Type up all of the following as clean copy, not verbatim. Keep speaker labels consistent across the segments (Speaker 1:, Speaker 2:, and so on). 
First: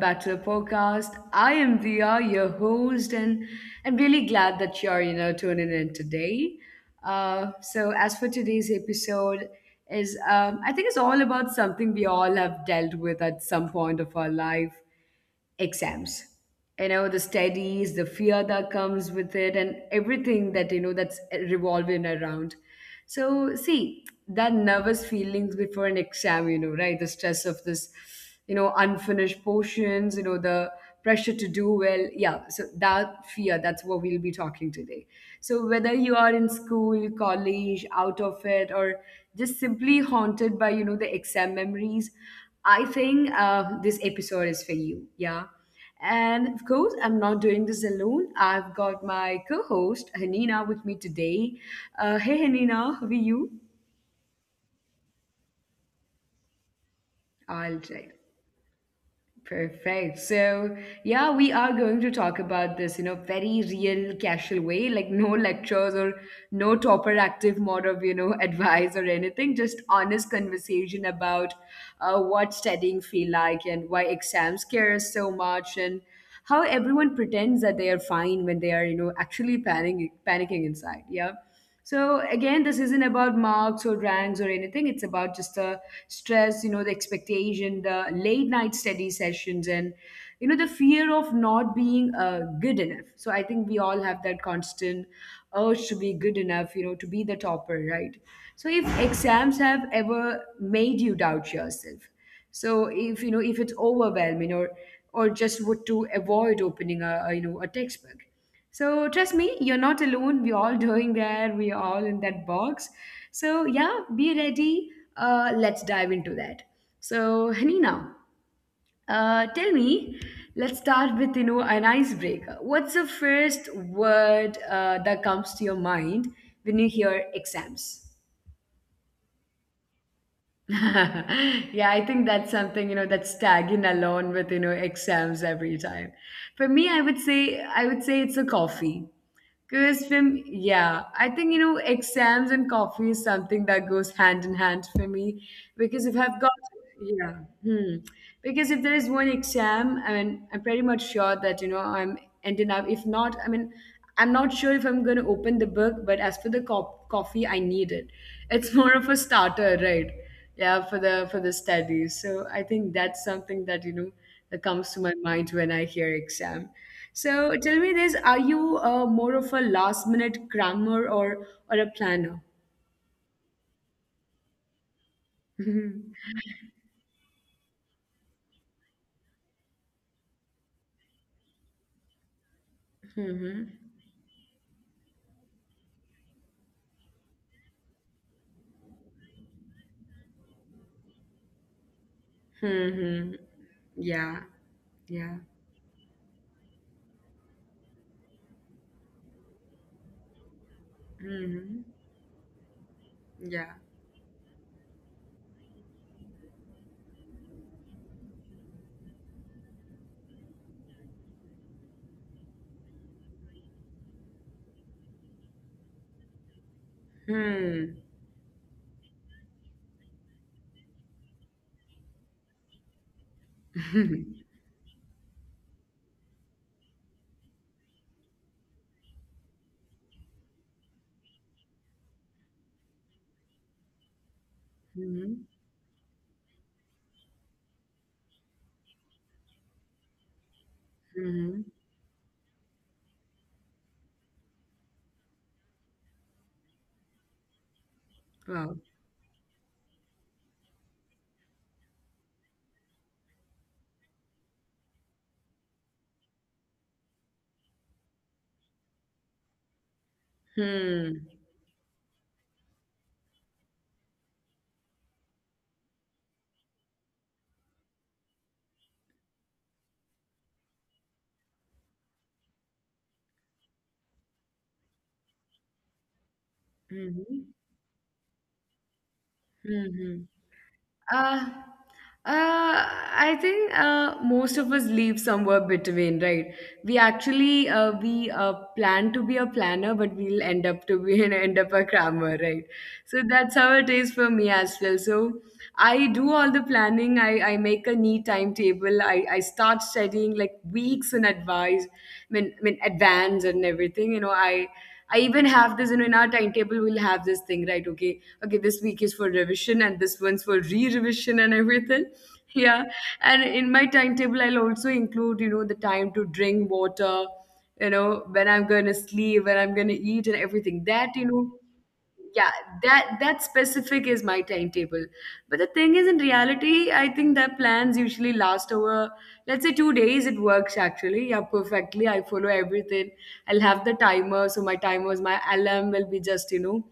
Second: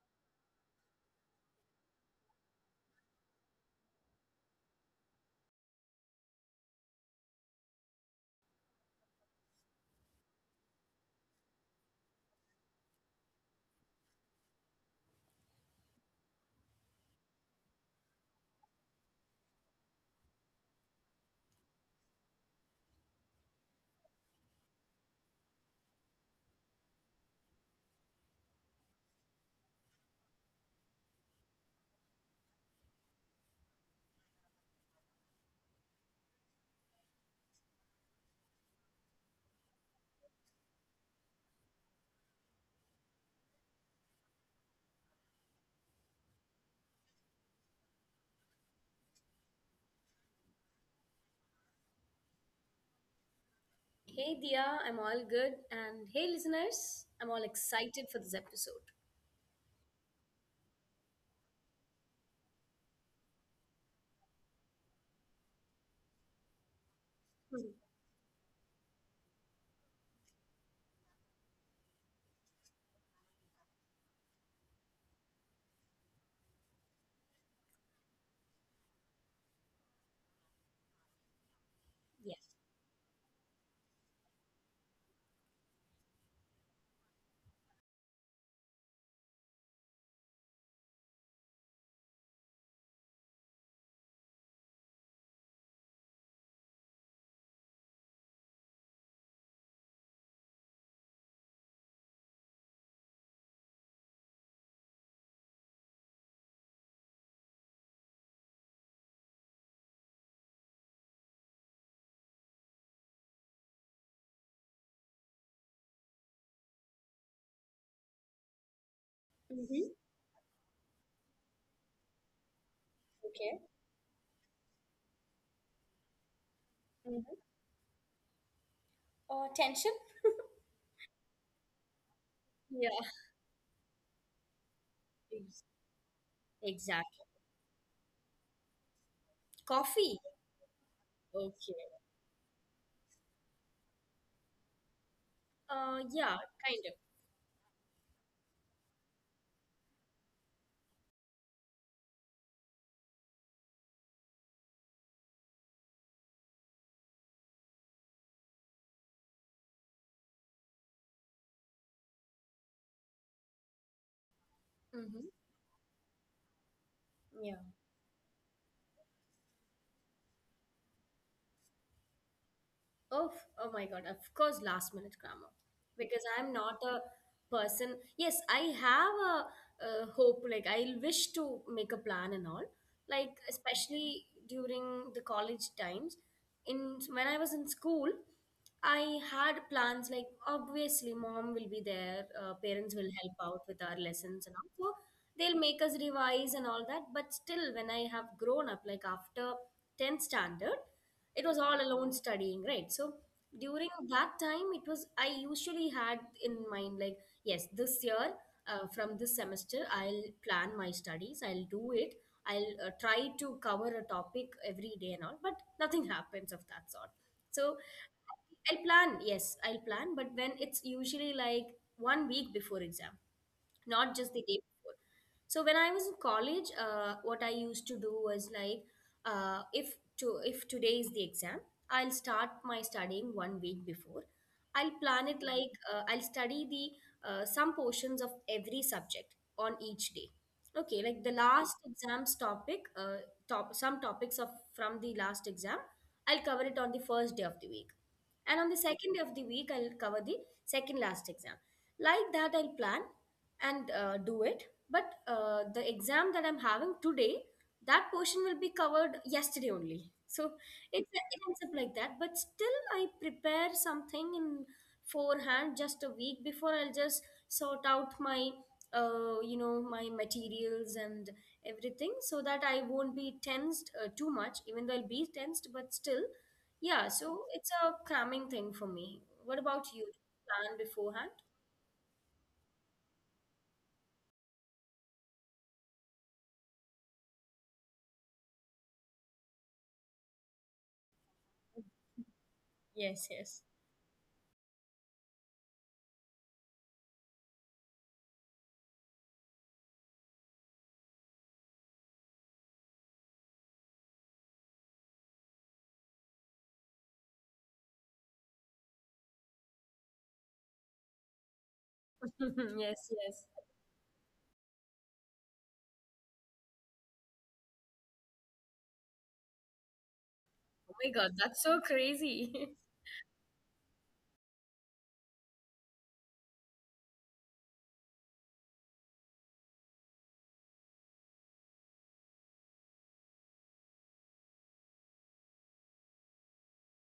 Speaker 1: back to the podcast. I am Dia, your host, and I'm really glad that you're tuning in today. So as for today's episode is I think it's all about something we all have dealt with at some point of our life, exams, the studies, the fear that comes with it, and everything that's revolving around. So see that nervous feelings before an exam, right, the stress of this, unfinished portions, the pressure to do well. Yeah. So that fear, that's what we'll be talking today. So whether you are in school, college, out of it, or just simply haunted by the exam memories, I think this episode is for you. Yeah. And of course, I'm not doing this alone. I've got my co-host Hanina with me today. Hey Hanina, how are you?
Speaker 2: Hey Dia, I'm all good. And hey listeners, I'm all
Speaker 1: All
Speaker 2: excited for
Speaker 1: right.
Speaker 2: this episode.
Speaker 1: Perfect. So, yeah, we are going to talk about this, you know, very real, casual way, like no lectures or no topper active
Speaker 2: Mhm.
Speaker 1: mode of, you know, advice or anything, just honest conversation about what studying feel like and why exams scare us so much, and how everyone pretends that they are fine when they are, you know, actually panicking, panicking inside. Yeah. So
Speaker 2: Yeah.
Speaker 1: again, this isn't about marks or ranks or anything. It's about just the stress, you know, the expectation, the late night study sessions, and the fear of not being good enough. So I think we all have that constant urge to be good enough, you know, to be the topper, right? So if exams have ever made you doubt yourself, so if you know if it's overwhelming, or just what to avoid opening a a textbook. So trust me, you're not alone. We're all doing there. We're all in that box. So yeah, be ready. Let's dive into that. So Hanina, tell
Speaker 2: Mm-hmm.
Speaker 1: me. Let's start with an icebreaker. What's the
Speaker 2: Okay.
Speaker 1: first word that comes to your mind when you hear
Speaker 2: hmm
Speaker 1: exams?
Speaker 2: Tension?
Speaker 1: Yeah, I think that's
Speaker 2: Yeah.
Speaker 1: something that's tagging along with exams
Speaker 2: Ex-
Speaker 1: every time. For me, I
Speaker 2: Exactly.
Speaker 1: would say I would say it's a coffee.
Speaker 2: Coffee?
Speaker 1: Because from yeah, I think
Speaker 2: Okay.
Speaker 1: exams and coffee is something that goes hand in hand for me. Because if
Speaker 2: Yeah,
Speaker 1: I've got,
Speaker 2: kind of.
Speaker 1: yeah. Hmm. Because if there is one exam, I mean, I'm pretty much sure that I'm ending up. If not, I mean, I'm not sure if I'm going to open the book. But as for the coffee, I need it. It's more of a starter, right? Yeah, for the studies. So I think that's something that you know that comes to
Speaker 2: Mm-hmm.
Speaker 1: my mind when I hear exam.
Speaker 2: Yeah.
Speaker 1: So tell me this, are you more of a last minute crammer, or a planner?
Speaker 2: Oh my God, of course, last minute grammar. Because
Speaker 1: Hmm.
Speaker 2: I'm not a person. Yes, I have a hope, like, I wish to make a plan and all. Like,
Speaker 1: Hmm.
Speaker 2: especially during the college times, in when I was in school, I had plans like, obviously, mom will be there, parents will help
Speaker 1: Hmm.
Speaker 2: out with our lessons and
Speaker 1: Yeah.
Speaker 2: all. So
Speaker 1: Yeah.
Speaker 2: they'll make us revise and all that. But still, when I have grown up, like after 10th standard, it was all
Speaker 1: Hmm.
Speaker 2: alone studying, right? So
Speaker 1: Yeah.
Speaker 2: during that time, it was I usually had in mind like, yes, this year, from this semester, I'll plan my studies, I'll do it. I'll try to cover a topic every day and all, but nothing happens of that sort. So
Speaker 1: Hmm.
Speaker 2: I'll plan, yes, I'll plan, but when it's usually like one week before exam, not just the day before. So when I was in college, what I used to do was like, if today is the exam, I'll start my studying one week before. I'll plan it
Speaker 1: Hmm.
Speaker 2: like, I'll study the some portions of every subject on each day. Okay, like the
Speaker 1: Hmm.
Speaker 2: last exam's topic, top some topics of from the last exam, I'll cover it on the first day of the week, and on the
Speaker 1: Wow.
Speaker 2: second day of the week, I'll cover the second last exam. Like that, I'll plan and do it. But the exam that I'm having today, that portion will be covered yesterday only. So
Speaker 1: Hmm.
Speaker 2: it ends up like that. But still, I prepare something in forehand just a week before. I'll just sort out my materials and everything so that I won't be tensed too much. Even though I'll be tensed, but still, yeah. So
Speaker 1: Hmm.
Speaker 2: it's a cramming thing for me. What about you?
Speaker 1: Hmm.
Speaker 2: Plan beforehand?
Speaker 1: Uh, uh, I think most of us leave somewhere between, right? We actually we plan to be a planner, but we'll end up to be and end up a crammer, right?
Speaker 2: Yes,
Speaker 1: So
Speaker 2: yes,
Speaker 1: that's how it is for me as well. So I do all the planning. I make a neat timetable. I start studying like weeks in advance, I mean, advance and everything. You know, I even have this, you know, in our timetable, we'll have this thing, right? Okay, okay, this week is for revision and this one's for re-revision and everything. Yeah.
Speaker 2: yes, yes.
Speaker 1: And in my timetable, I'll also include, you know, the time to drink water, you know, when I'm gonna sleep, when I'm gonna eat and everything.
Speaker 2: Oh my
Speaker 1: That,
Speaker 2: God,
Speaker 1: you know,
Speaker 2: that's so
Speaker 1: yeah,
Speaker 2: crazy.
Speaker 1: that specific is my timetable. But the thing is, in reality, I think that plans usually last over, let's say, 2 days. It works actually, yeah, perfectly. I follow everything. I'll have the timer, so my alarm will be just, you know,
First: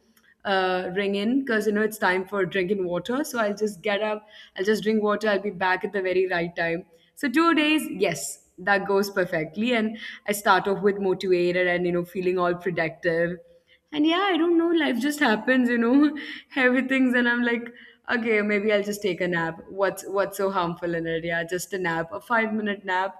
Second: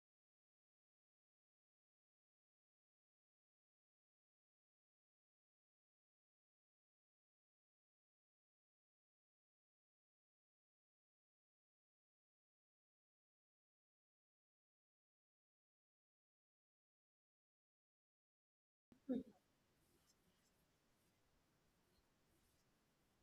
Speaker 1: ring in because, you know, it's time for drinking water, so I'll just get up, I'll just drink water, I'll be back at the very right time. So 2 days, yes, that goes perfectly. And I start off with motivated and, you know, feeling all productive. And yeah, I don't know, life just happens, you know, heavy things, and I'm like, okay, maybe I'll just take a nap. What's so harmful in it? Yeah, just a nap, a 5 minute nap,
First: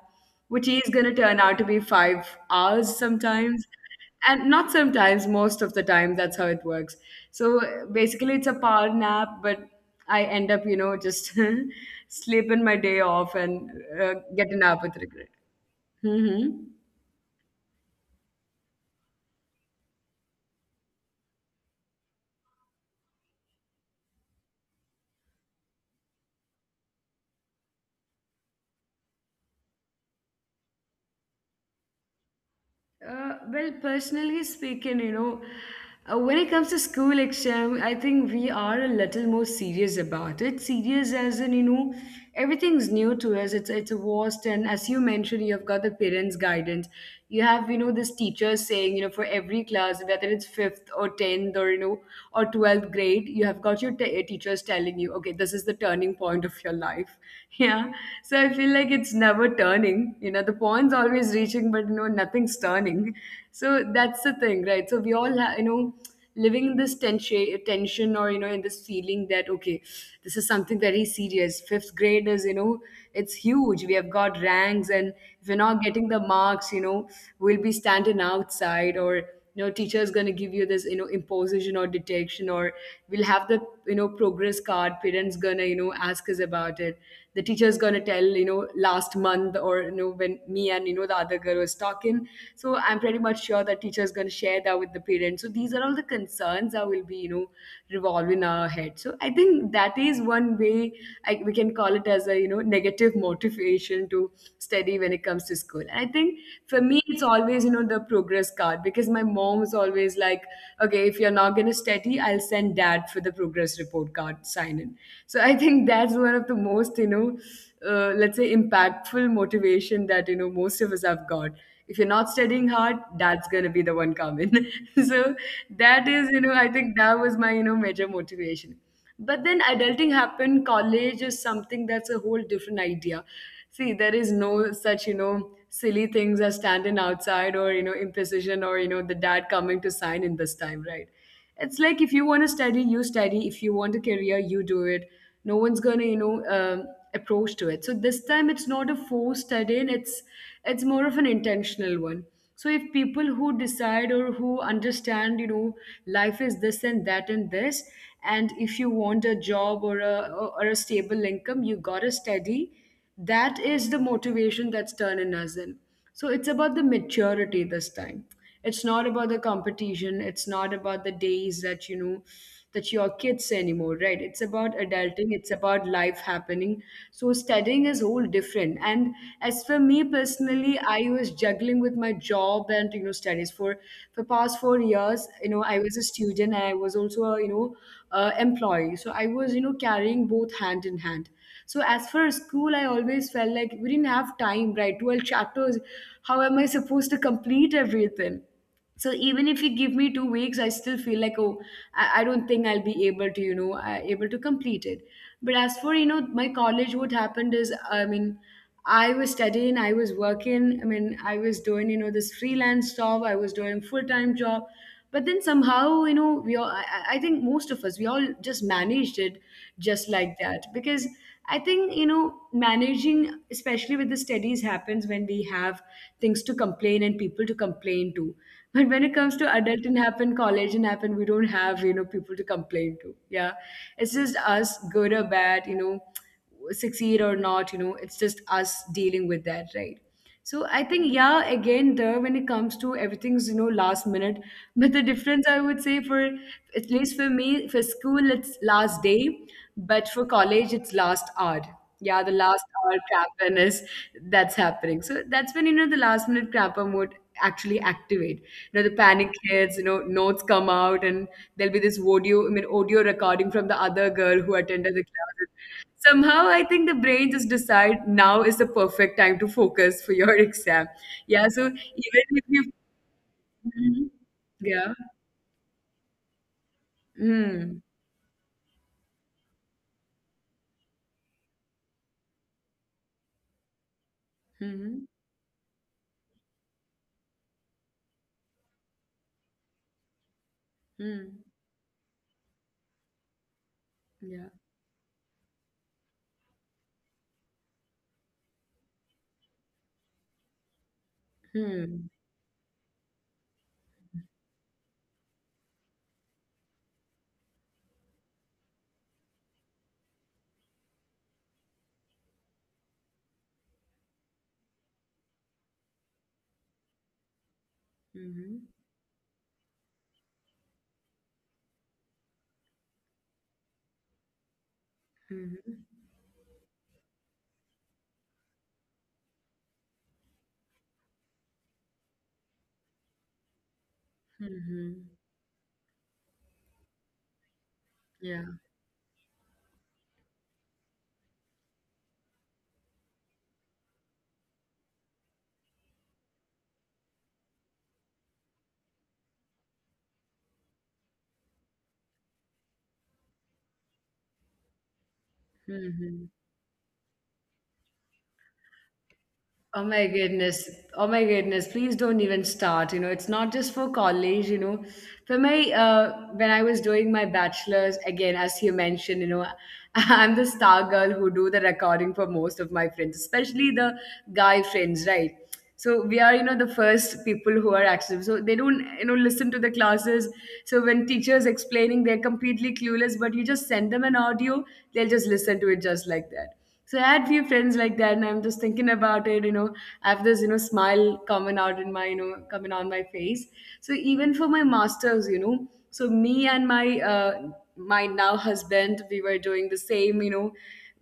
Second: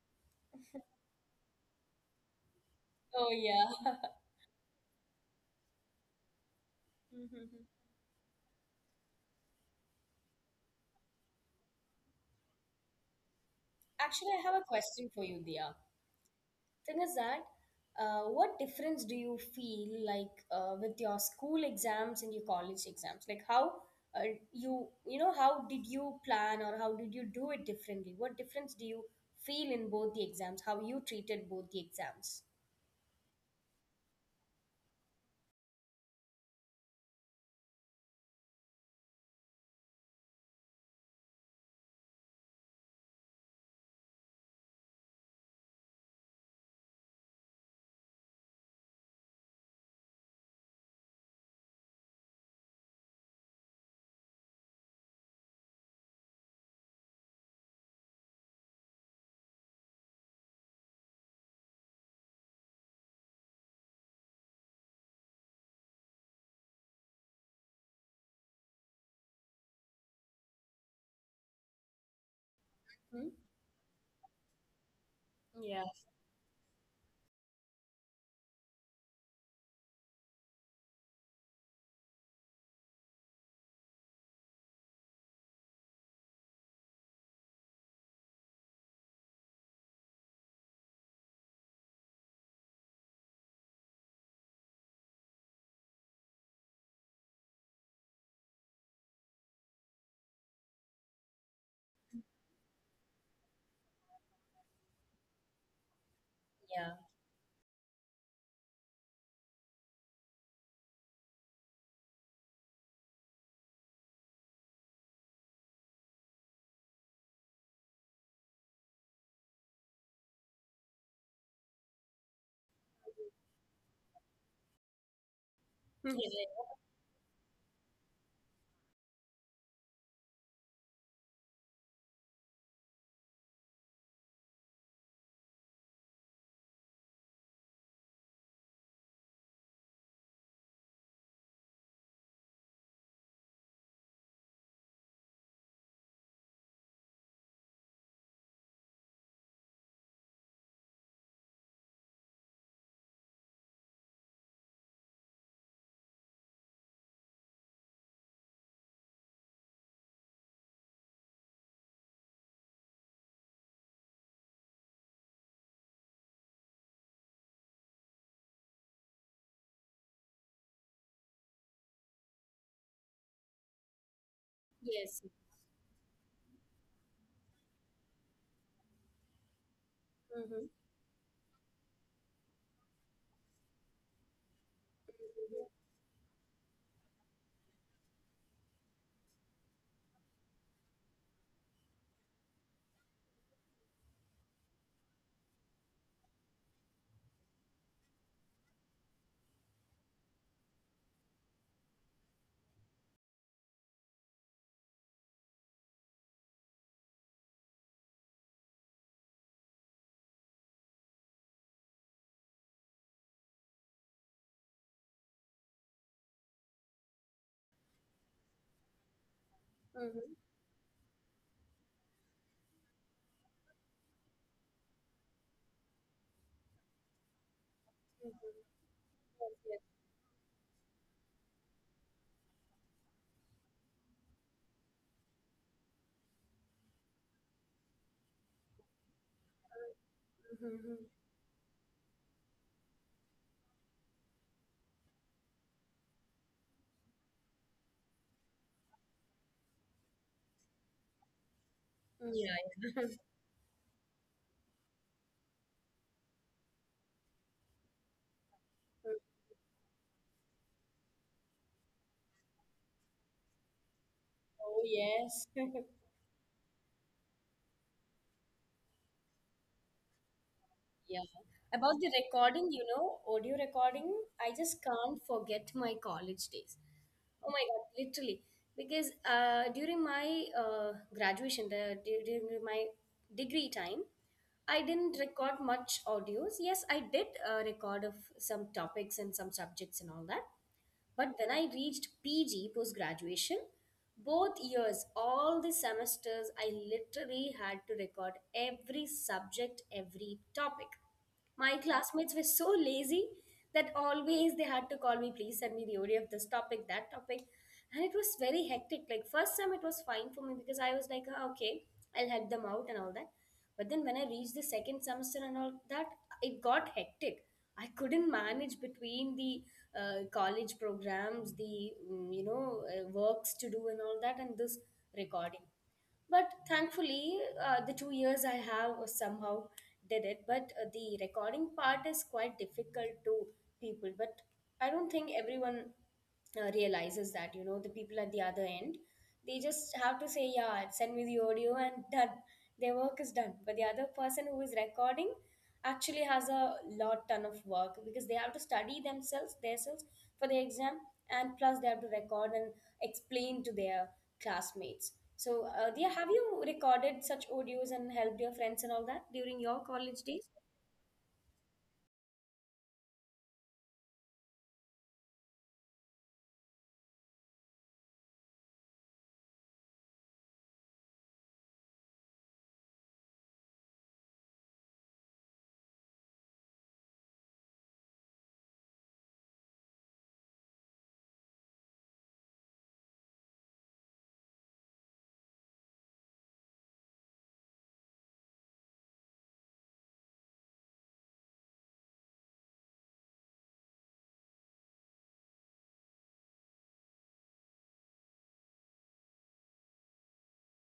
Speaker 1: which is gonna turn out to be 5 hours
Speaker 2: Oh yeah.
Speaker 1: sometimes. And not sometimes, most of the time, that's how it works. So
Speaker 2: Mhm.
Speaker 1: basically, it's a power nap, but I end up, you know, just sleeping my day off and
Speaker 2: Actually, I
Speaker 1: get
Speaker 2: have
Speaker 1: a
Speaker 2: a
Speaker 1: nap with
Speaker 2: question for
Speaker 1: regret.
Speaker 2: you, Dia.
Speaker 1: Mm-hmm.
Speaker 2: Thing is that, what difference do you feel like, with your school exams and your college exams? Like how did you plan, or how did you do it differently? What difference do you feel in both the exams? How you treated both the exams?
Speaker 1: Well, personally speaking, you know, when it comes to school exam, I think we are a little more serious about it. Serious as in, you know, everything's new to us. It's a vast, and as you mentioned, you've got the parents' guidance. You have, you know, this teacher saying, you know, for every class, whether it's fifth or tenth or or 12th grade, you have got your teachers telling you, okay, this is the turning point of your life. Yeah. So I feel like it's never turning. You know, the point's always reaching, but no know nothing's turning. So that's the thing, right? So we all you know, living in this tension, tension, or, you know, in this feeling that okay, this is something very serious. Fifth grade is, you know,
Speaker 2: Hmm?
Speaker 1: it's huge. We have got ranks, and if we're not
Speaker 2: Yeah.
Speaker 1: getting the marks, you know, we'll be standing outside, or no teacher is going to give you this, you know, imposition or detection. Or we'll have the, you know, progress card, parents going to, you know, ask us about it. The teacher is going to tell, you know, last month, or, you know, when me and, you know, the other girl was talking. So I'm pretty much sure that teacher is going to share that with the parents. So these are all the concerns that will be, you know, revolving our head. So I think that is one way we can call it as a, you know, negative motivation to study when it comes to school. And I think for
Speaker 2: Yeah.
Speaker 1: me, it's always, you know, the progress card, because my mom is always like, okay, if you're not going to study, I'll send dad for the progress report card sign in. So I think that's one of the most, you know, let's say impactful motivation that, you know, most of us have got. If you're not studying hard, dad's going to be the one coming. So that
Speaker 2: Hmm.
Speaker 1: is, you know, I
Speaker 2: Yeah.
Speaker 1: think that was my, you know, major motivation. But then adulting happened, college is something that's a whole different idea. See, there is no such, you know, silly things as standing outside or, you know, imprecision, or, you know, the dad coming to sign in this time, right? It's like if you want to study, you study. If you want a career, you do it. No one's gonna, you know, approach to it. So this time it's not a forced studying, it's more of an intentional one. So if people who decide or who understand, you know, life is this and that and this, and if you want a job, or a stable income, you got to study. That is the motivation that's turning us in. So it's about the maturity this time. It's not about the competition. It's not about the days that, you know, that you're kids anymore, right? It's about
Speaker 2: Yes.
Speaker 1: adulting. It's about life happening. So studying is all different. And as for me
Speaker 2: Mm-hmm.
Speaker 1: personally, I was juggling with my job and, you know, studies for past 4 years. You know, I was a student, and I was also a, you know, employee. So I was, you know, carrying both hand in hand. So as for school, I always felt like we didn't have time, right? 12 chapters. How am I supposed to complete everything? So even if you give me 2 weeks, I still feel like, oh, I don't think I'll be able to, you know, able to complete it. But as for, you know, my college, what happened is, I mean, I was studying, I was working. I mean, I was doing, you know, this freelance job, I was doing full-time job. But then somehow, you know, we all, I think most of us, we all just managed it just
Speaker 2: Mm-hmm.
Speaker 1: like that. Because I think, you know, managing, especially with the studies, happens when we have things to complain and people to complain to. But when it comes to adult and happen, college and happen, we don't have, you know, people to complain to. Yeah. It's just us, good or bad, you know, succeed or not, you know, it's just us dealing with that, right? So
Speaker 2: Mm-hmm.
Speaker 1: I
Speaker 2: Mm-hmm.
Speaker 1: think, yeah, again, there when it comes to everything's, you know, last minute but the difference I would say for at least for me for school it's last day, but for college it's last hour. Yeah, the
Speaker 2: Yeah.
Speaker 1: last hour crappiness that's happening. So that's when, you know, the last minute crapper mode actually activate, you know, the panic hits, you know, notes come out, and there'll be this audio I mean audio recording from the other girl who
Speaker 2: Oh,
Speaker 1: attended the class.
Speaker 2: yes.
Speaker 1: Somehow, I think the brain just decide now is the perfect time to focus for your exam.
Speaker 2: Yeah.
Speaker 1: Yeah, so
Speaker 2: About the
Speaker 1: even if
Speaker 2: recording,
Speaker 1: you,
Speaker 2: you know, audio
Speaker 1: mhm,
Speaker 2: recording, I just
Speaker 1: yeah,
Speaker 2: can't forget my college days. Oh my
Speaker 1: mm,
Speaker 2: God, literally. Because during my graduation, during my degree time, I
Speaker 1: mm,
Speaker 2: didn't record much audios. Yes, I did record of some topics and some subjects and all that. But
Speaker 1: mm,
Speaker 2: when I reached PG post graduation,
Speaker 1: yeah,
Speaker 2: both years, all the semesters, I literally had to record every subject, every topic. My
Speaker 1: mm,
Speaker 2: classmates were so lazy that always they had to call me, please send me the OD of this topic, that topic. And it was very hectic. Like, first time it was fine for me because I was like, "Ah, okay, I'll help them out and all that." But then when I reached the second semester and all that, it got hectic. I couldn't
Speaker 1: mm,
Speaker 2: manage between the college programs, the works to do and all that, and this recording.
Speaker 1: mm,
Speaker 2: But thankfully, the 2 years I have somehow did it. But the recording part is quite difficult to people. But I
Speaker 1: mm,
Speaker 2: don't think everyone realizes that the people at
Speaker 1: yeah,
Speaker 2: the other end, they just have to say, yeah, send me the audio, and done, their work is done. But the other person who is recording actually has a lot ton of work, because they have to study themselves for the exam, and plus they have to record and explain to their classmates. So dear,
Speaker 1: mm.
Speaker 2: have you recorded such audios and helped your friends and all that during
Speaker 1: Oh
Speaker 2: your
Speaker 1: my
Speaker 2: college days?
Speaker 1: goodness. Oh my goodness. Please don't even start. You know, it's not just for college, you know. For my when I was doing my bachelor's, again, as you mentioned, you know, I'm the star girl who do the recording for most of my friends, especially the guy friends, right? So we are, you know, the first people who are active, so they don't, you know, listen to the classes. So when teachers explaining, they're completely clueless, but you just send them an audio, they'll just listen to it just like that. So I had few friends like that, and I'm just thinking about it, you know, I have this, you know, smile coming out in my, you know, coming on my face. So even for my masters, you know, so me and my my now husband we were doing the same, you know,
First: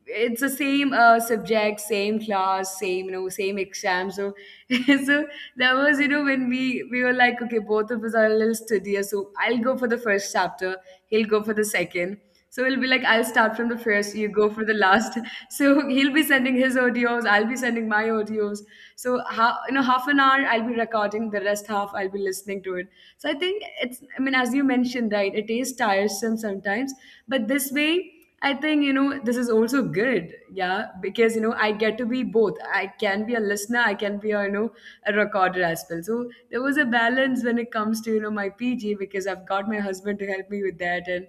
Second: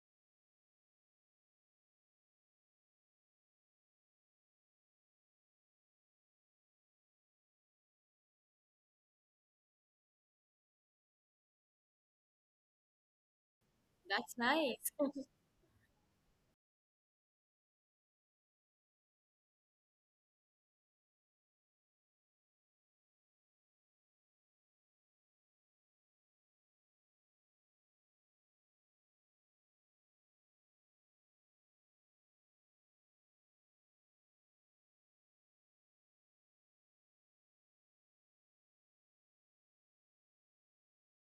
Speaker 1: it's the same subject, same class, same, you know, same exam. So so that was, you know, when we were like, okay, both of us are a little studious, so I'll go for the first chapter, he'll go for the second. So we'll be like, I'll start from the first, you
Speaker 2: That's
Speaker 1: go for the
Speaker 2: nice.
Speaker 1: last. So he'll be sending his audios, I'll be sending my audios. So how, you know, half an hour I'll be recording, the rest half I'll be listening to it. So I think it's, I mean, as you mentioned, right, it is tiresome sometimes, but this way I think, you know, this is also good. Yeah. Because, you know, I get to be both. I can be a listener, I can be a, you know, a recorder as well. So there was a balance when it comes to, you know, my PG because I've got my husband to help me with that. And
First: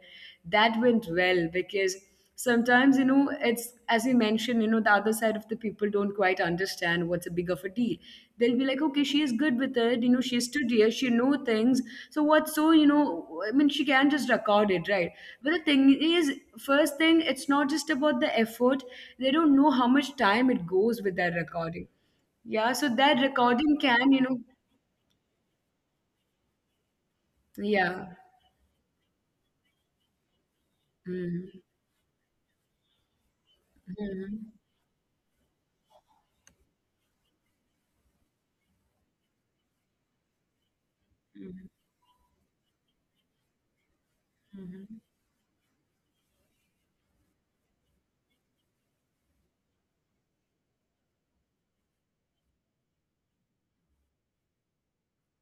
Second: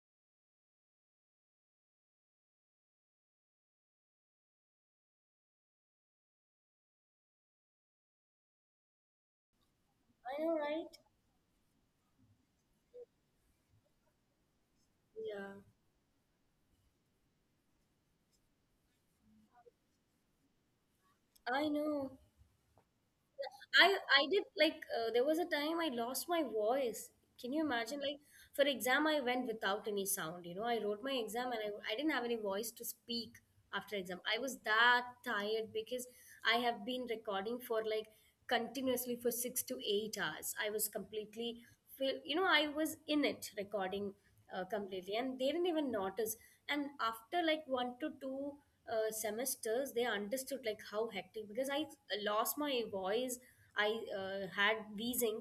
Speaker 1: that went well because sometimes, you know, it's, as you mentioned, you know, the other side of the people don't quite understand what's a big of a deal. They'll be like, okay, she is good with it, you know,
Speaker 2: I
Speaker 1: she
Speaker 2: know,
Speaker 1: stood here,
Speaker 2: right?
Speaker 1: she know things, so what's, so, you know, I mean, she can just record it, right? But
Speaker 2: Yeah,
Speaker 1: the thing is, first thing, it's not just about the effort, they don't know how much time it goes with that
Speaker 2: I
Speaker 1: recording.
Speaker 2: know.
Speaker 1: Yeah, so that recording
Speaker 2: I
Speaker 1: can, you
Speaker 2: I
Speaker 1: know,
Speaker 2: did like, there was a time I lost my voice. Can you imagine?
Speaker 1: yeah,
Speaker 2: Like, for exam, I went without any sound. I wrote my exam, and
Speaker 1: mhm,
Speaker 2: I didn't have any voice to speak after exam. I
Speaker 1: mhm,
Speaker 2: was that tired because I have been recording for like, continuously, for 6 to 8 hours. I was completely
Speaker 1: mhm,
Speaker 2: feel, I was in it recording
Speaker 1: mhm,
Speaker 2: completely, and they didn't even notice. And after like one to two semesters, they understood like how hectic, because I lost my voice, I had wheezing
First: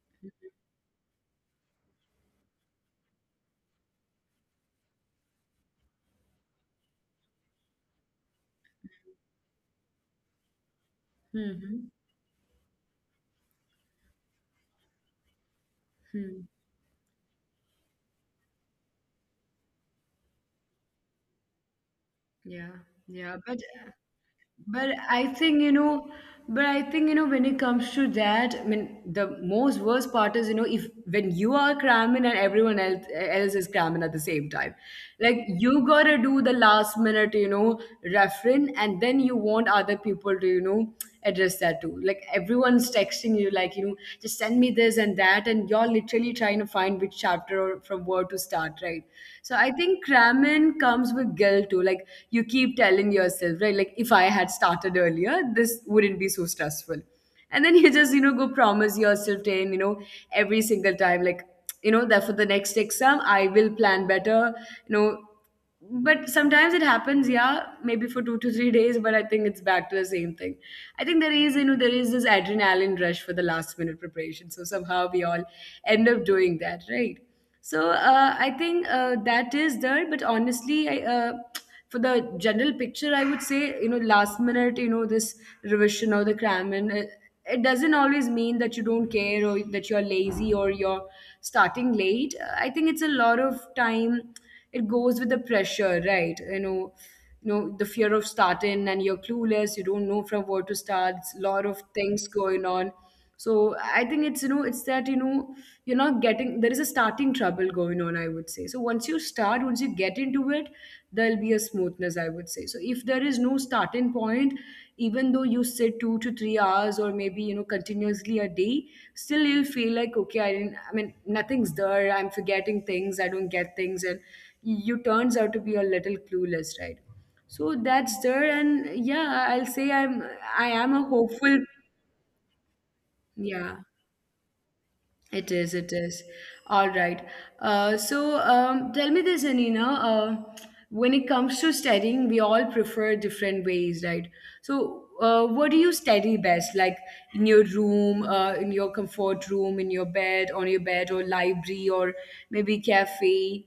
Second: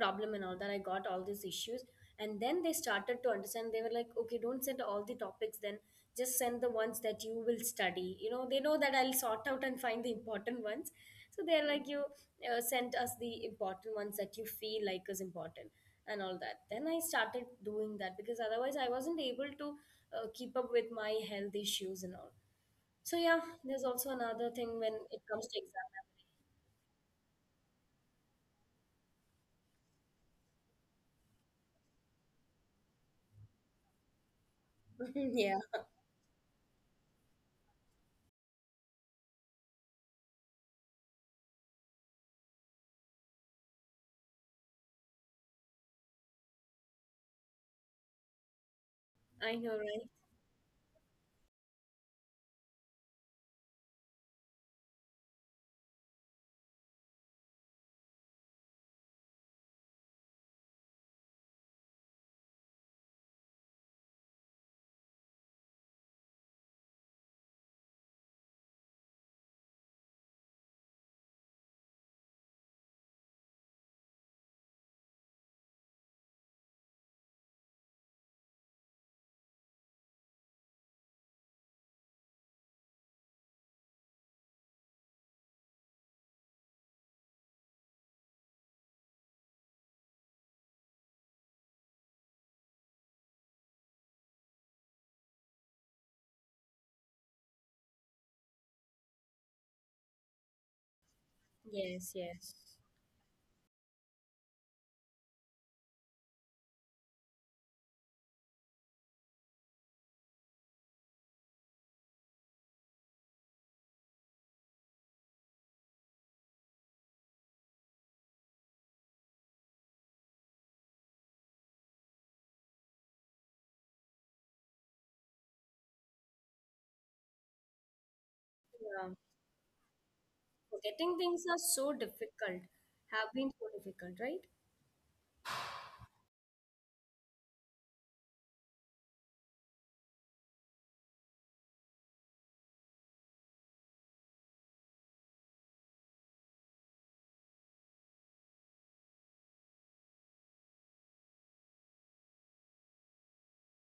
Speaker 2: problem and all that, I got all these issues. And then they started to understand. They were like, okay, don't send all the topics then, just send the ones that you will study. They know that I'll sort out and find the important ones. So they're like,
Speaker 1: mhm,
Speaker 2: you send us the important ones that you feel like is important and all
Speaker 1: mhm,
Speaker 2: that. Then I started doing that because otherwise I wasn't able to keep up with my health issues and all.
Speaker 1: yeah,
Speaker 2: So
Speaker 1: yeah,
Speaker 2: yeah,
Speaker 1: but
Speaker 2: there's also another thing
Speaker 1: But
Speaker 2: when it
Speaker 1: I
Speaker 2: comes to
Speaker 1: think, you
Speaker 2: exam.
Speaker 1: know, but I think, you know, when it comes to that, I mean, the most worst part is, you know, if when you are cramming and everyone else is cramming at the same time, like,
Speaker 2: Yeah,
Speaker 1: you gotta do the last minute, you know, reference, and then you want other people to, you know, address that too. Like everyone's texting you, like, you know, just send me this and that, and you're literally trying to find which chapter or from where to start, right?
Speaker 2: I
Speaker 1: So I
Speaker 2: know,
Speaker 1: think
Speaker 2: right?
Speaker 1: cramming comes with guilt too. Like you keep telling yourself, right? Like if I had started earlier, this wouldn't be so stressful. And then you just, you know, go promise yourself 10, you know, every single time, like, you know, that for the next exam, I will plan better, you know, but sometimes it happens, yeah, maybe for 2 to 3 days, but I think it's back to the same thing. I think there is, you know, there is this adrenaline rush for the last minute preparation, so somehow we all end up doing that, right? So I think that is there, but honestly, I for the general picture I would say, you know, last minute, you know, this revision or the cramming, it doesn't always mean that you don't care or that you're lazy or you're starting late. I think it's a lot of time, it goes with the pressure, right? You know, you know, the fear of starting, and you're clueless, you don't know from where to start. It's a lot of
Speaker 2: Yes,
Speaker 1: things
Speaker 2: yes.
Speaker 1: going on. So I think it's, you know, it's that, you know, you're not getting, there is a starting trouble going on, I would say. So once you start, once you get into it, there'll be a smoothness, I would say. So if there is no starting point, even though you sit 2 to 3 hours or maybe, you know, continuously a day, still you'll feel like, okay, I didn't, I mean, nothing's there, I'm forgetting things, I don't get things, and you turns out to be a little clueless, right? So that's there,
Speaker 2: Yeah.
Speaker 1: and yeah, I'll say I'm I
Speaker 2: Forgetting
Speaker 1: am a
Speaker 2: things are so
Speaker 1: hopeful.
Speaker 2: difficult, have been so
Speaker 1: Yeah,
Speaker 2: difficult, right?
Speaker 1: it is. It is. All right. So tell me this, Anina. When it comes to studying, we all prefer different ways, right? So what do you study best? Like in your room, in your comfort room, in your bed, on your bed, or library, or maybe cafe.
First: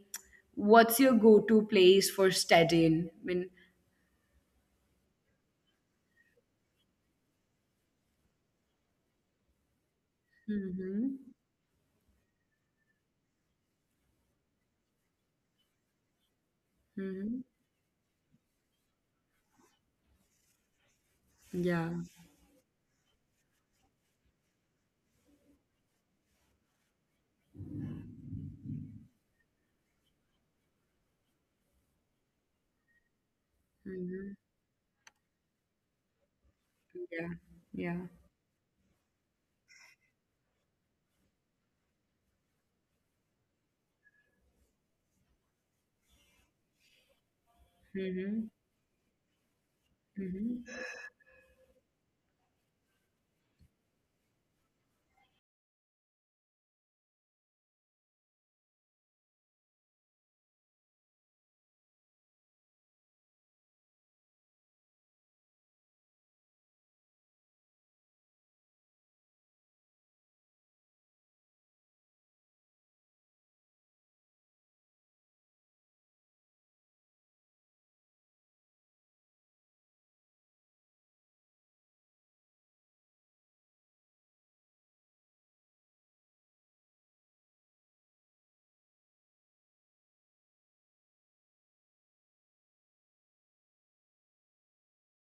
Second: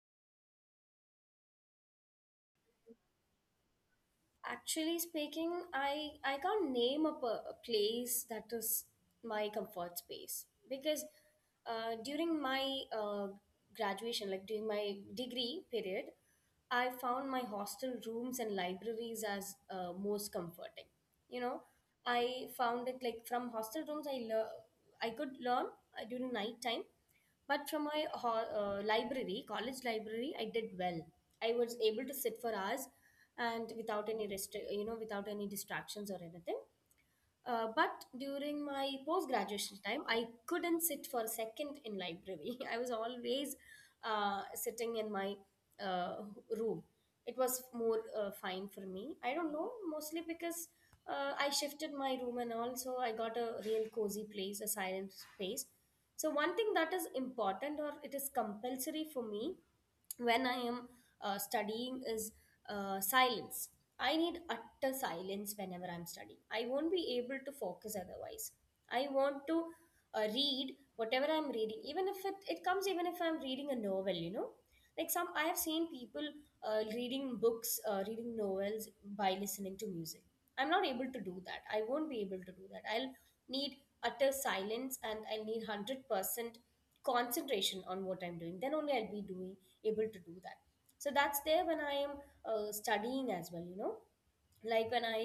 Speaker 1: What's your go-to place for studying? I mean,
Speaker 2: Actually speaking, I can't name a place that is my comfort space, because during my graduation, like during my degree period, I found my
Speaker 1: hmm,
Speaker 2: hostel rooms and libraries as most comforting. You know,
Speaker 1: yeah,
Speaker 2: I found it like, from hostel rooms, I could learn during night time. But from my library, college library, I did well. I was able to sit for hours and without any
Speaker 1: hmm,
Speaker 2: rest, without any distractions or anything.
Speaker 1: yeah,
Speaker 2: Uh,
Speaker 1: yeah,
Speaker 2: but during my post graduation time, I couldn't sit for a second in library. I was always sitting in my uh, room. It was more
Speaker 1: hmm,
Speaker 2: fine for me. I don't know, mostly
Speaker 1: hmm.
Speaker 2: because I shifted my room and also I got a real cozy place, a silent space. So one thing that is important or it is compulsory for me when I am studying is silence. I need utter silence whenever I'm studying. I won't be able to focus otherwise. I want to read whatever I'm reading, even if it comes, even if I'm reading a novel. Like, some, I have seen people reading books, reading novels by listening to music. I'm not able to do that. I won't be able to do that. I'll need utter silence and I'll need 100% concentration on what I'm doing. Then only I'll be doing able to do that. So that's there when I am studying as well. Like, when I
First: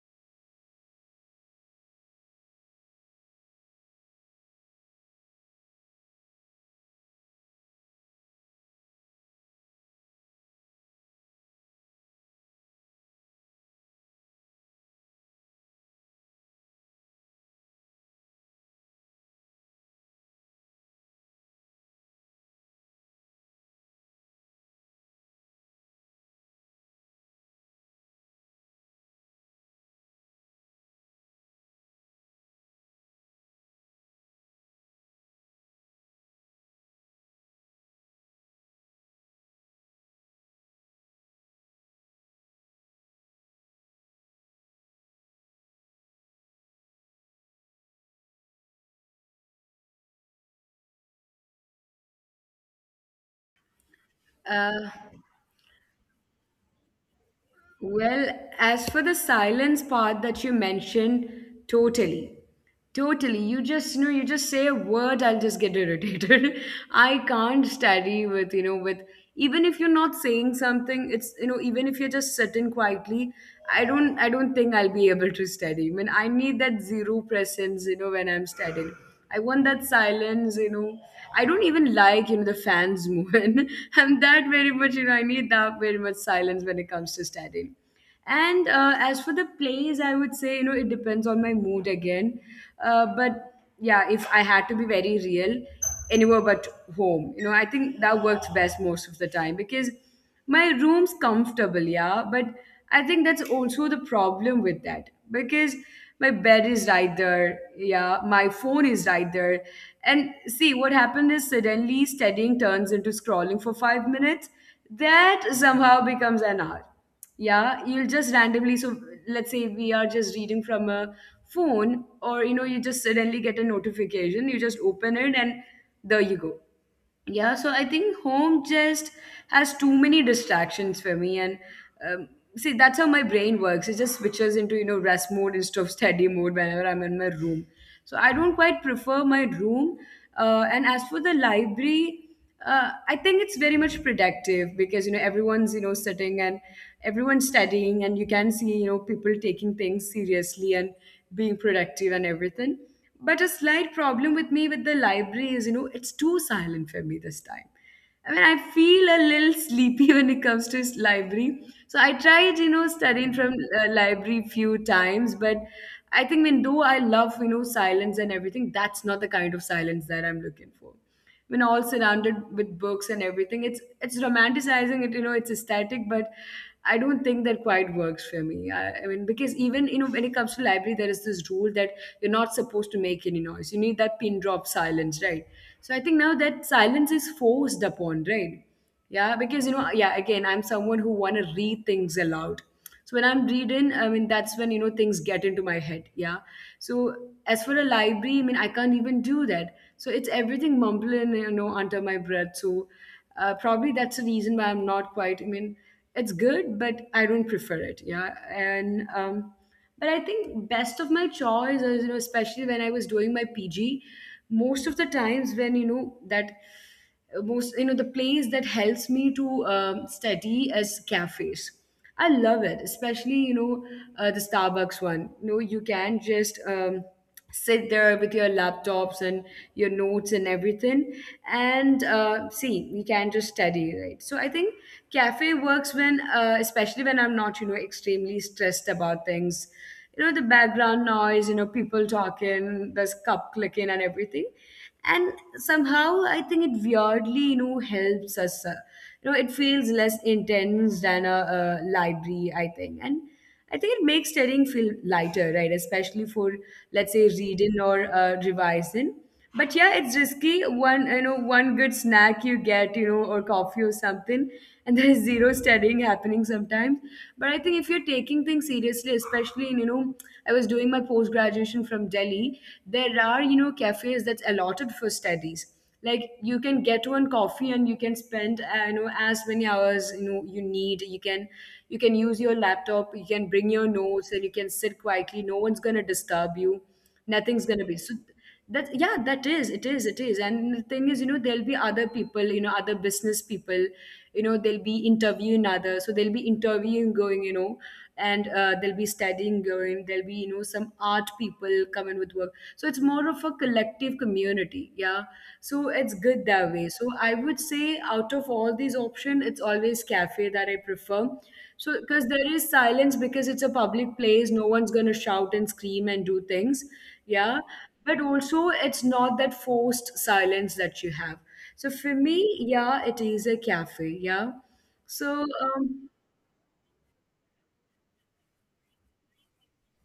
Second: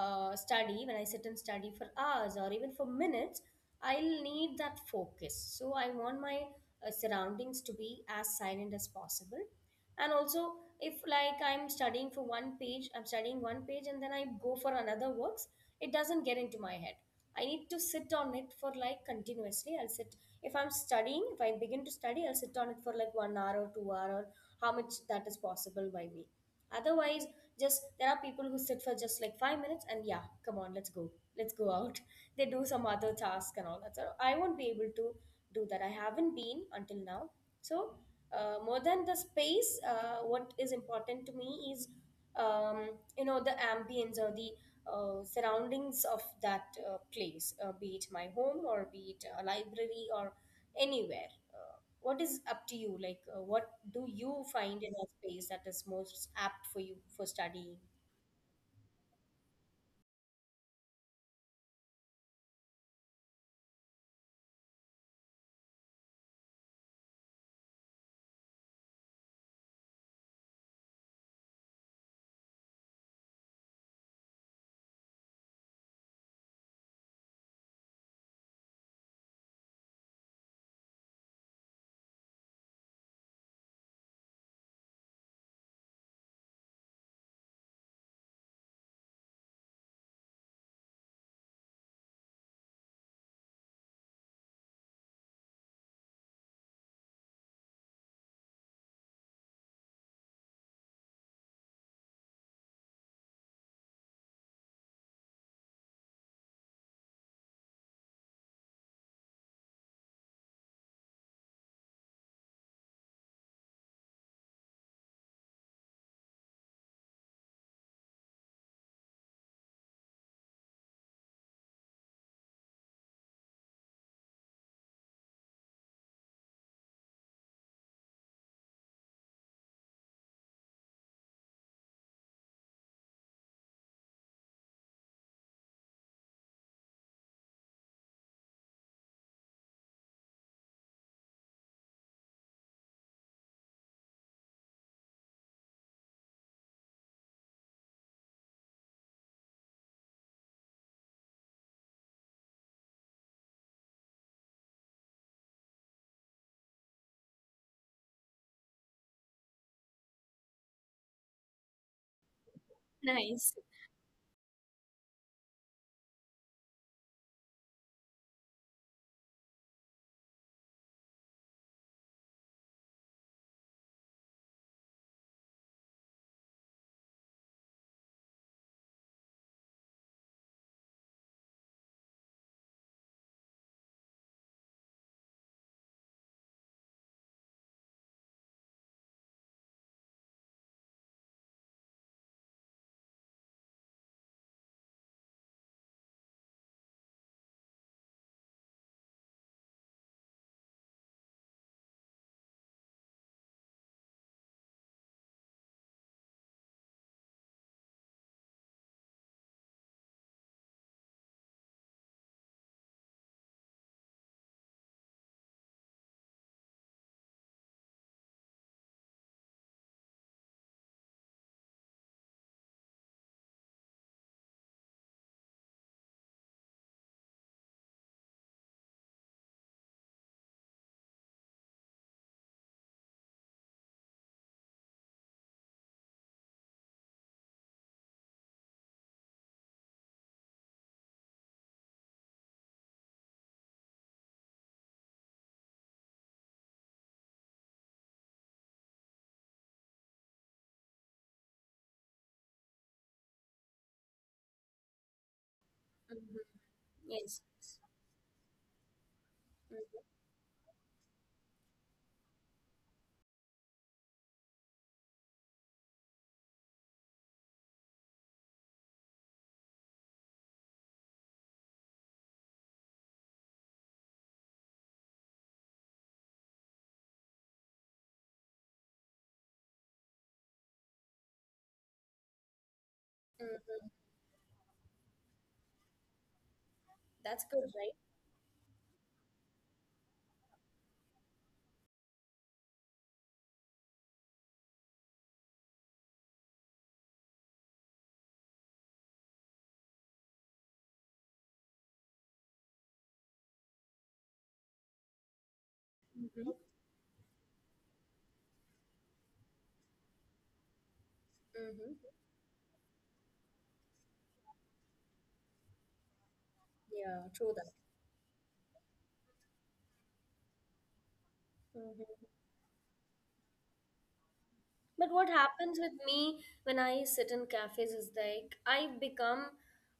Speaker 2: study, when I sit and study for hours or even for minutes, I'll need that focus. So I want my surroundings to be as silent as possible. And also, if like, I'm studying for one page, I'm studying one page, and then I go for another works, it doesn't get into my head. I need to sit on it for like, continuously, I'll sit. If I begin to study, I'll sit on it for like 1 hour or 2 hour, or how much that is possible by me. Otherwise, just, there are people who sit for just like 5 minutes and, yeah, come on, let's go out. They do some other task and all that. So I won't be able to do that. I haven't been until now. So, more than the space, what is important to me is um, the ambience or the surroundings of that place, be it my home or be it a library or anywhere. What is up to you, like, what do you find in
Speaker 1: Uh,
Speaker 2: a space that is most apt for you for studying?
Speaker 1: well, as for the silence part that you mentioned, totally. Totally. You just, you know, you just say a word, I'll just get irritated. I can't study with, you know, with, even if you're not saying something, it's, you know, even if you're just sitting quietly, I don't think I'll be able to study. I mean, I need that zero presence, you know, when I'm studying. I want that silence, you know. I don't even like, you know, the fans moving. I'm that very much, you know, I need that very much silence when it comes to studying. And as for the plays, I would say, you know, it depends on my mood again. But yeah, if I had to be very real, anywhere but home, you know, I think that works best most of the time because my room's comfortable, yeah, but I think that's also the problem with that because my bed is right there, yeah, my phone is right there. And see, what happened is suddenly studying turns into scrolling for 5 minutes. That somehow becomes an hour. Yeah, you'll just randomly, so let's say we are just reading from a phone, or you know, you just suddenly get a notification, you just open it, and there you go. Yeah, so I think home just has too many distractions for me, and um, see that's how my brain works. It just switches into, you know, rest mode instead of study mode whenever I'm in my room. So I don't quite prefer my room. And as for the library, I think it's very much productive because, you know, everyone's, you know, sitting and everyone's studying, and you can see, you know, people taking things seriously and being productive and everything. But a slight problem with me with the library is, you know, it's too silent for me this time. I mean, I feel a little sleepy when it comes to s- library. So I tried, you know, studying from
Speaker 2: Nice.
Speaker 1: library few times, but I think, when though I love, you know, silence and everything, that's not the kind of silence that I'm looking for. When all surrounded with books and everything, it's romanticizing it, you know, it's aesthetic, but I don't think that quite works for me. I mean, because even, you know, when it comes to library, there is this rule that you're not supposed to make any noise. You need that pin drop silence, right? So I think now that silence is forced upon, right? Yeah, because, you know, yeah, again, I'm someone who want to read things aloud. So when I'm reading, I mean, that's when, you know, things get into my head. Yeah. So as for a library, I mean, I can't even do that. So it's everything mumbling, you know, under my breath. Probably that's the reason why I'm not quite. I mean, it's good, but I don't prefer it. Yeah, and but I think best of my choice is, you know, especially when I was doing my PG, most of the times when you know that most, you know, the place that helps me to study is cafes. I love it, especially, you know, the Starbucks one. You know, you can just sit there with your laptops and your notes and everything, and see, we can just study, right? So I think cafe works when, especially when I'm not, you know, extremely stressed about things. You know, the background noise, you know, people talking, there's cup clicking and everything, and somehow I think it weirdly, you know, helps us, you know, it feels less intense than a library, I think. And I think it makes studying feel lighter, right? Especially
Speaker 2: Mm-hmm.
Speaker 1: for, let's say,
Speaker 2: Yes.
Speaker 1: reading or revising. But yeah,
Speaker 2: Mhm.
Speaker 1: it's risky. One, you know, one good snack you get, you know, or coffee or something, and there is zero studying happening sometimes. But I think if you're taking things seriously, especially in, you know, I was doing my post graduation from Delhi, there are, you know, cafes that's allotted for studies. Like you can get one coffee and you can spend, you know, as many hours you know you need. You can, you can use your laptop, you can bring
Speaker 2: Mm.
Speaker 1: your notes, and you can sit quietly. No one's going to disturb you,
Speaker 2: That's
Speaker 1: nothing's
Speaker 2: good,
Speaker 1: going to
Speaker 2: right?
Speaker 1: be so. That, yeah, that is, it is. And the thing is, you know, there'll be other people, you know, other business people, you know, they'll be interviewing others, so they'll be interviewing going, you know, and they'll be studying going, there'll be, you know, some art people coming with work. So it's more of a collective community. Yeah, so it's good
Speaker 2: Mm-hmm.
Speaker 1: that way. So I would say, out of all these options, it's always cafe that I prefer. So
Speaker 2: Mm-hmm.
Speaker 1: because there is silence, because it's a public place, no one's going to shout and scream and do things.
Speaker 2: Yeah, true
Speaker 1: Yeah,
Speaker 2: that.
Speaker 1: but also it's not that forced silence that you have. So for
Speaker 2: hmm
Speaker 1: me, yeah, it is a cafe. yeah
Speaker 2: But what
Speaker 1: so
Speaker 2: happens with
Speaker 1: um
Speaker 2: me when I sit in cafes is like, I become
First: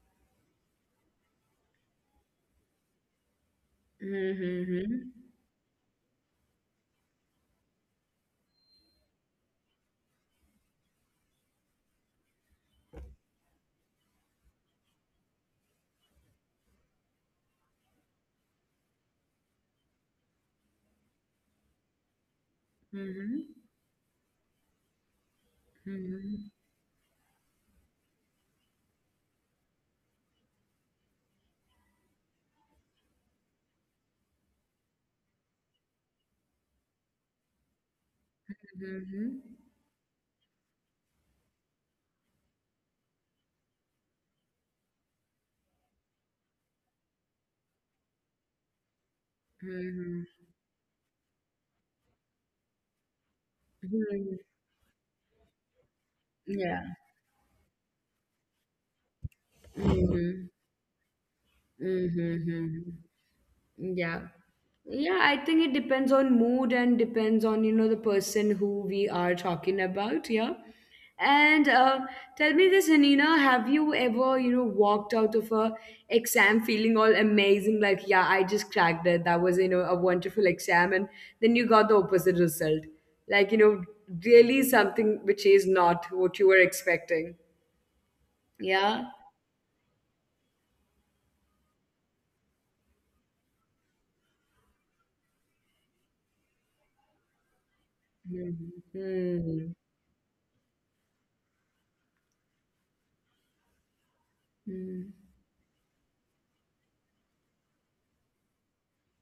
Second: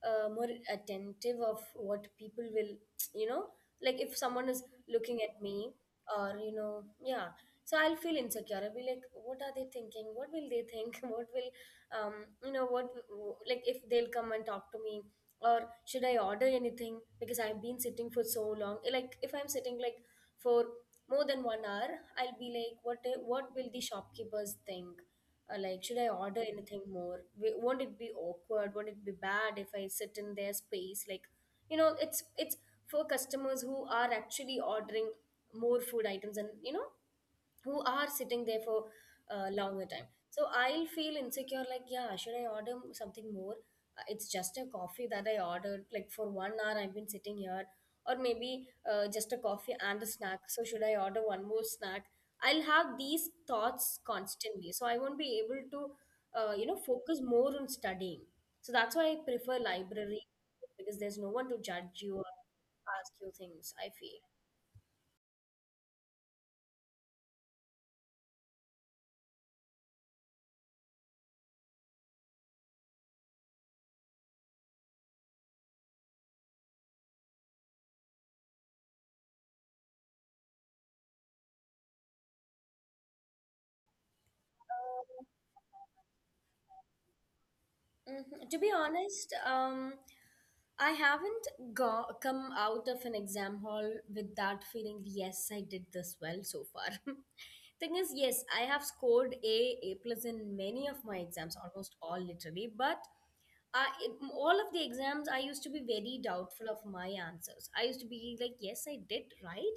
Speaker 2: more attentive of what people will, you know, like, if someone is
Speaker 1: mhm, mhm.
Speaker 2: looking at me, or, yeah. So I'll feel insecure. I'll be like, what are they thinking? What will they think? What will, um, you know, what, like, if they'll come and talk to me, or should I order anything? Because I've been sitting for so long. Like if I'm sitting like for more than 1 hour, I'll be like, what
Speaker 1: Mhm.
Speaker 2: will the shopkeepers think, like should I order
Speaker 1: Mhm.
Speaker 2: anything more? Won't it be awkward? Won't it be bad if I sit in their space? Like, it's for customers who are actually ordering more food items, and, you know, who are sitting there for
Speaker 1: Mhm.
Speaker 2: a longer time. So I'll feel insecure. Like, yeah, should I order something more? It's just a coffee that I ordered. Like, for 1 hour I've been sitting here. Or maybe just a coffee and a
Speaker 1: Mhm.
Speaker 2: snack. So should I order one more snack? I'll have these thoughts
Speaker 1: Mhm.
Speaker 2: constantly. So I won't be able to,
Speaker 1: Yeah.
Speaker 2: focus more on studying. So that's why I prefer library,
Speaker 1: Mhm.
Speaker 2: because there's no one to judge you or
Speaker 1: Mhm. Mhm.
Speaker 2: ask you things, I feel.
Speaker 1: Yeah. Yeah, I think it depends on mood and depends on, you know, the person who we are talking about. Yeah. And Tell me this, Anina, have you ever, you know, walked out of a exam feeling all amazing, like, yeah, I just cracked it. That was, you know, a wonderful exam, and then you got the opposite result. Like, you know, really something which is not what you were expecting.
Speaker 2: Mhm. To be
Speaker 1: Yeah.
Speaker 2: honest, I haven't come out of an exam hall with that feeling, yes, I did this well so far. Thing is, yes, I
Speaker 1: Hmm.
Speaker 2: have scored A
Speaker 1: Hmm.
Speaker 2: plus in many of my exams, almost all literally, but I, all of the exams, I
Speaker 1: Hmm.
Speaker 2: used to be very doubtful of my answers. I used to be like, yes, I did right,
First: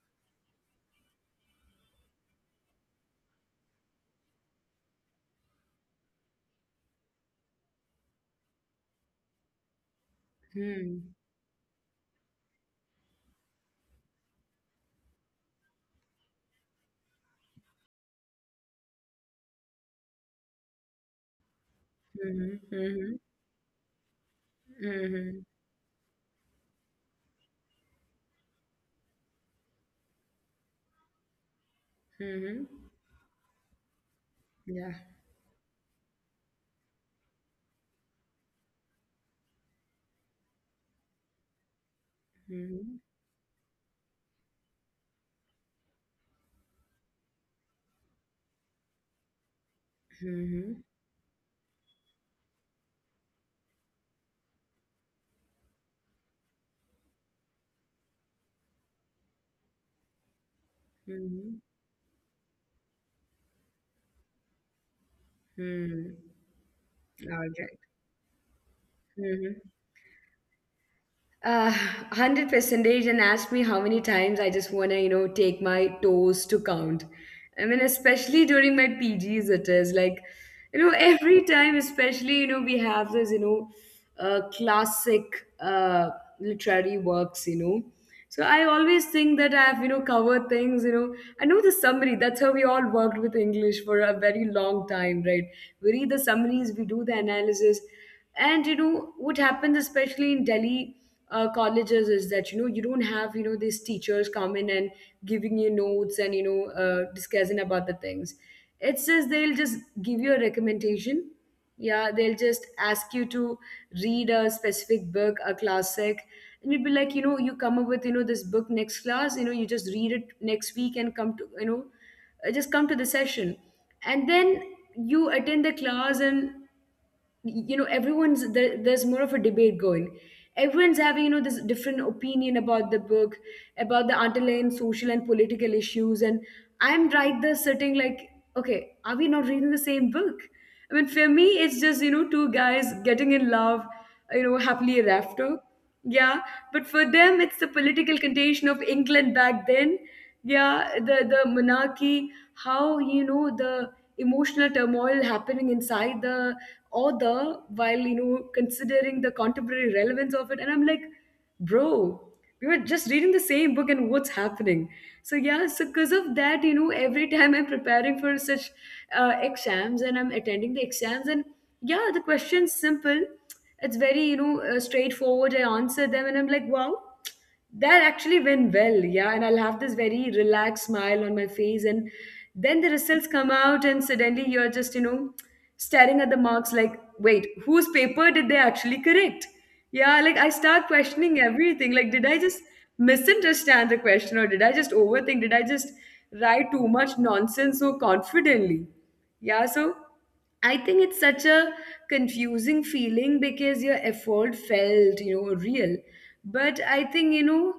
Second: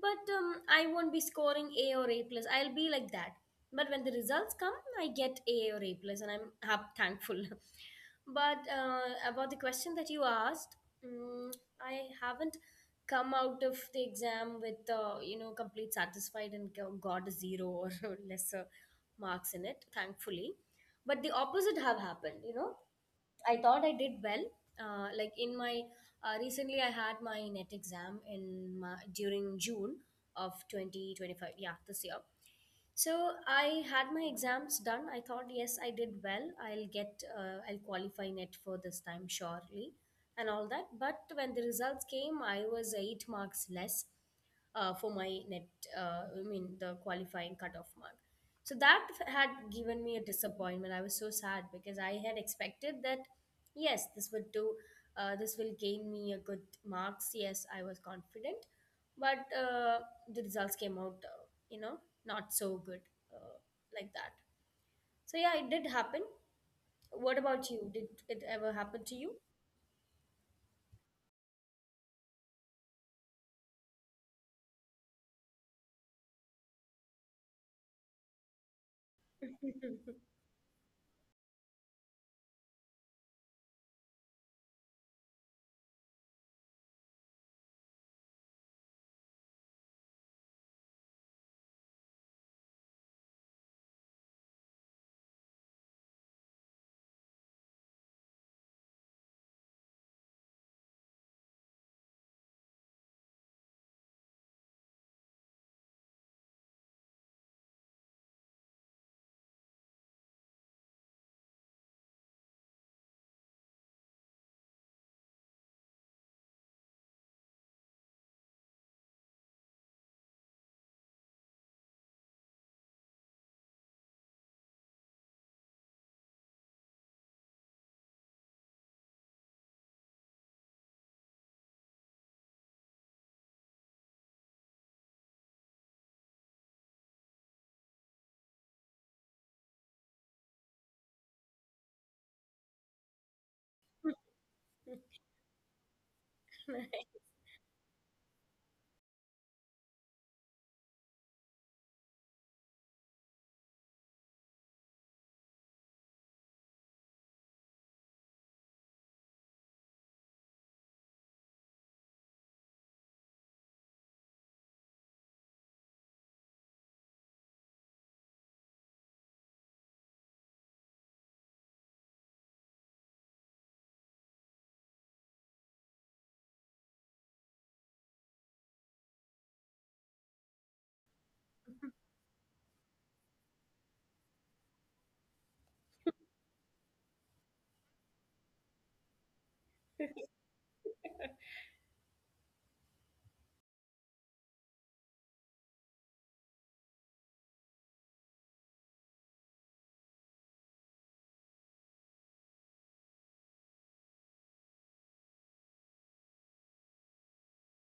Speaker 2: but I won't be scoring A or A plus. I'll be like that. But when the results come, I get A or A plus, and I'm thankful. But about the question that you asked,
Speaker 1: Hmm.
Speaker 2: mm I haven't come out of the exam with complete satisfied and got a zero or lesser marks in it, thankfully. But the opposite have happened, you know. I
Speaker 1: Hmm.
Speaker 2: thought I did well. Like in
Speaker 1: Hmm.
Speaker 2: my
Speaker 1: Hmm.
Speaker 2: recently, I had my net exam in my, during June of 2025. Yeah, this year. So
Speaker 1: Mm-hmm.
Speaker 2: I had my exams done. I thought,
Speaker 1: Yeah.
Speaker 2: yes, I did well. I'll qualify net for this time surely, and all that. But when the results came, I was 8 marks
Speaker 1: Mm-hmm.
Speaker 2: less, for my net, I mean, the qualifying cutoff mark. So that had given me a disappointment. I was so sad
Speaker 1: Mm-hmm.
Speaker 2: because I had expected that, yes, this would do. This will gain me a good marks. Yes, I was confident, but the results came out, you know, not so
Speaker 1: Mm-hmm.
Speaker 2: good, uh, like that. So yeah, it did happen. What
Speaker 1: Mm-hmm.
Speaker 2: about you? Did it ever
Speaker 1: All
Speaker 2: happen to you?
Speaker 1: right. Mm-hmm. Uh, 100 percentage, and ask me how many times I just want to, you know, take my toes to count. I mean,
Speaker 2: Exactly.
Speaker 1: especially during my PGs, it is like, you know, every time, especially, you know, we have this, you know, classic literary works, you know. So I always think that I've, you know, covered things, you know. I know the summary. That's how we all worked with English for a very long time, right? We read the summaries, we do the analysis. And, you know, what happened, especially in Delhi, colleges, is that you know you don't have, you know, these teachers come in and giving you notes and you know, discussing about the things. It's just they'll just give you a recommendation. Yeah, they'll just ask you to read a specific book, a classic, and you'd be like, you know, you come up with, you know, this book next class. You know, you just read it next week and come to, you know, just come to the session. And then you attend the class, and you know everyone's there, there's more of a debate going, everyone's having, you know, this different opinion about the book, about the underlying social and political issues. And I'm right there sitting like, okay, are we not reading the same book? I mean, for me it's just, you know, two guys getting in love, you know, happily ever after. Yeah, but for them, it's the political condition of England back then. Yeah, the monarchy, how you know the emotional turmoil happening inside the author while, you know, considering the contemporary relevance of it. And I'm like, bro, we were just reading the same book, and what's happening? So yeah, so because of that, you know, every time I'm preparing for such exams, and I'm attending the exams, and yeah, the question's simple, it's very, you know, straightforward. I answer them and I'm like, wow, that actually went well. Yeah, and I'll have this very relaxed smile on my face. And then the results come out, and suddenly you're just, you know, staring at the marks like, wait, whose paper did they actually correct? Yeah, like I start questioning everything, like, did I just misunderstand the question, or did I just overthink, did I just write too much nonsense so confidently? Yeah, so I think it's such a confusing feeling because your effort felt, you know, real. But I think, you know,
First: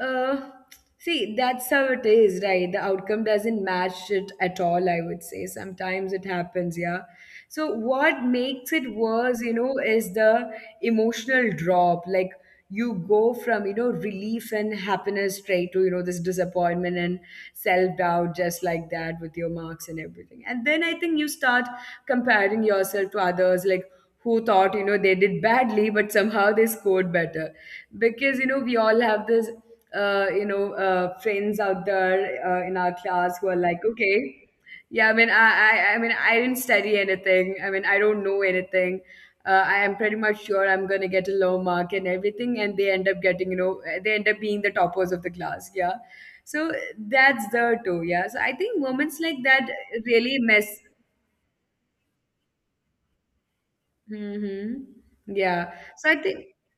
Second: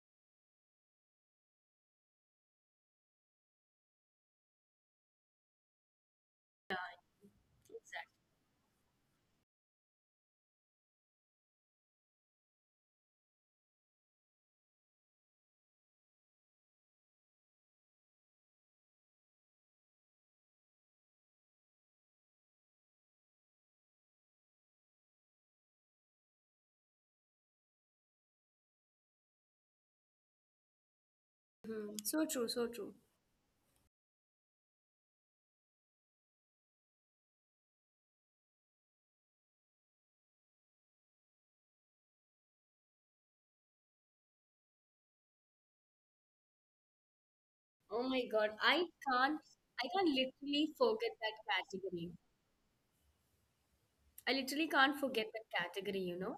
Speaker 1: uh, See, that's how it is, right? The outcome doesn't match it at all, I would say. Sometimes it happens, yeah. So, what makes it worse, you know, is the emotional drop. Like, you go from, you know, relief and happiness straight to, you know, this disappointment and self-doubt, just like that, with your marks and everything. And then I think you start comparing yourself to others, like who thought, you know, they did badly but somehow they scored better. Because, you know, we all have this you know, friends out there,
Speaker 2: Hmm. So
Speaker 1: in
Speaker 2: true,
Speaker 1: our
Speaker 2: so
Speaker 1: class,
Speaker 2: true.
Speaker 1: who are like, okay, yeah, I mean, I mean, I didn't study anything, I mean I don't know anything, I am pretty much sure I'm gonna get a low mark and everything. And they end up getting, you know, they end up being the toppers of the class. Yeah, so that's the too. Yeah, so
Speaker 2: Oh
Speaker 1: I
Speaker 2: my
Speaker 1: think
Speaker 2: God,
Speaker 1: moments
Speaker 2: I
Speaker 1: like that
Speaker 2: can't. I
Speaker 1: really
Speaker 2: can't
Speaker 1: mess.
Speaker 2: literally forget that category. I
Speaker 1: Hmm.
Speaker 2: literally can't forget
Speaker 1: Yeah,
Speaker 2: that
Speaker 1: so I
Speaker 2: category,
Speaker 1: think,
Speaker 2: you know?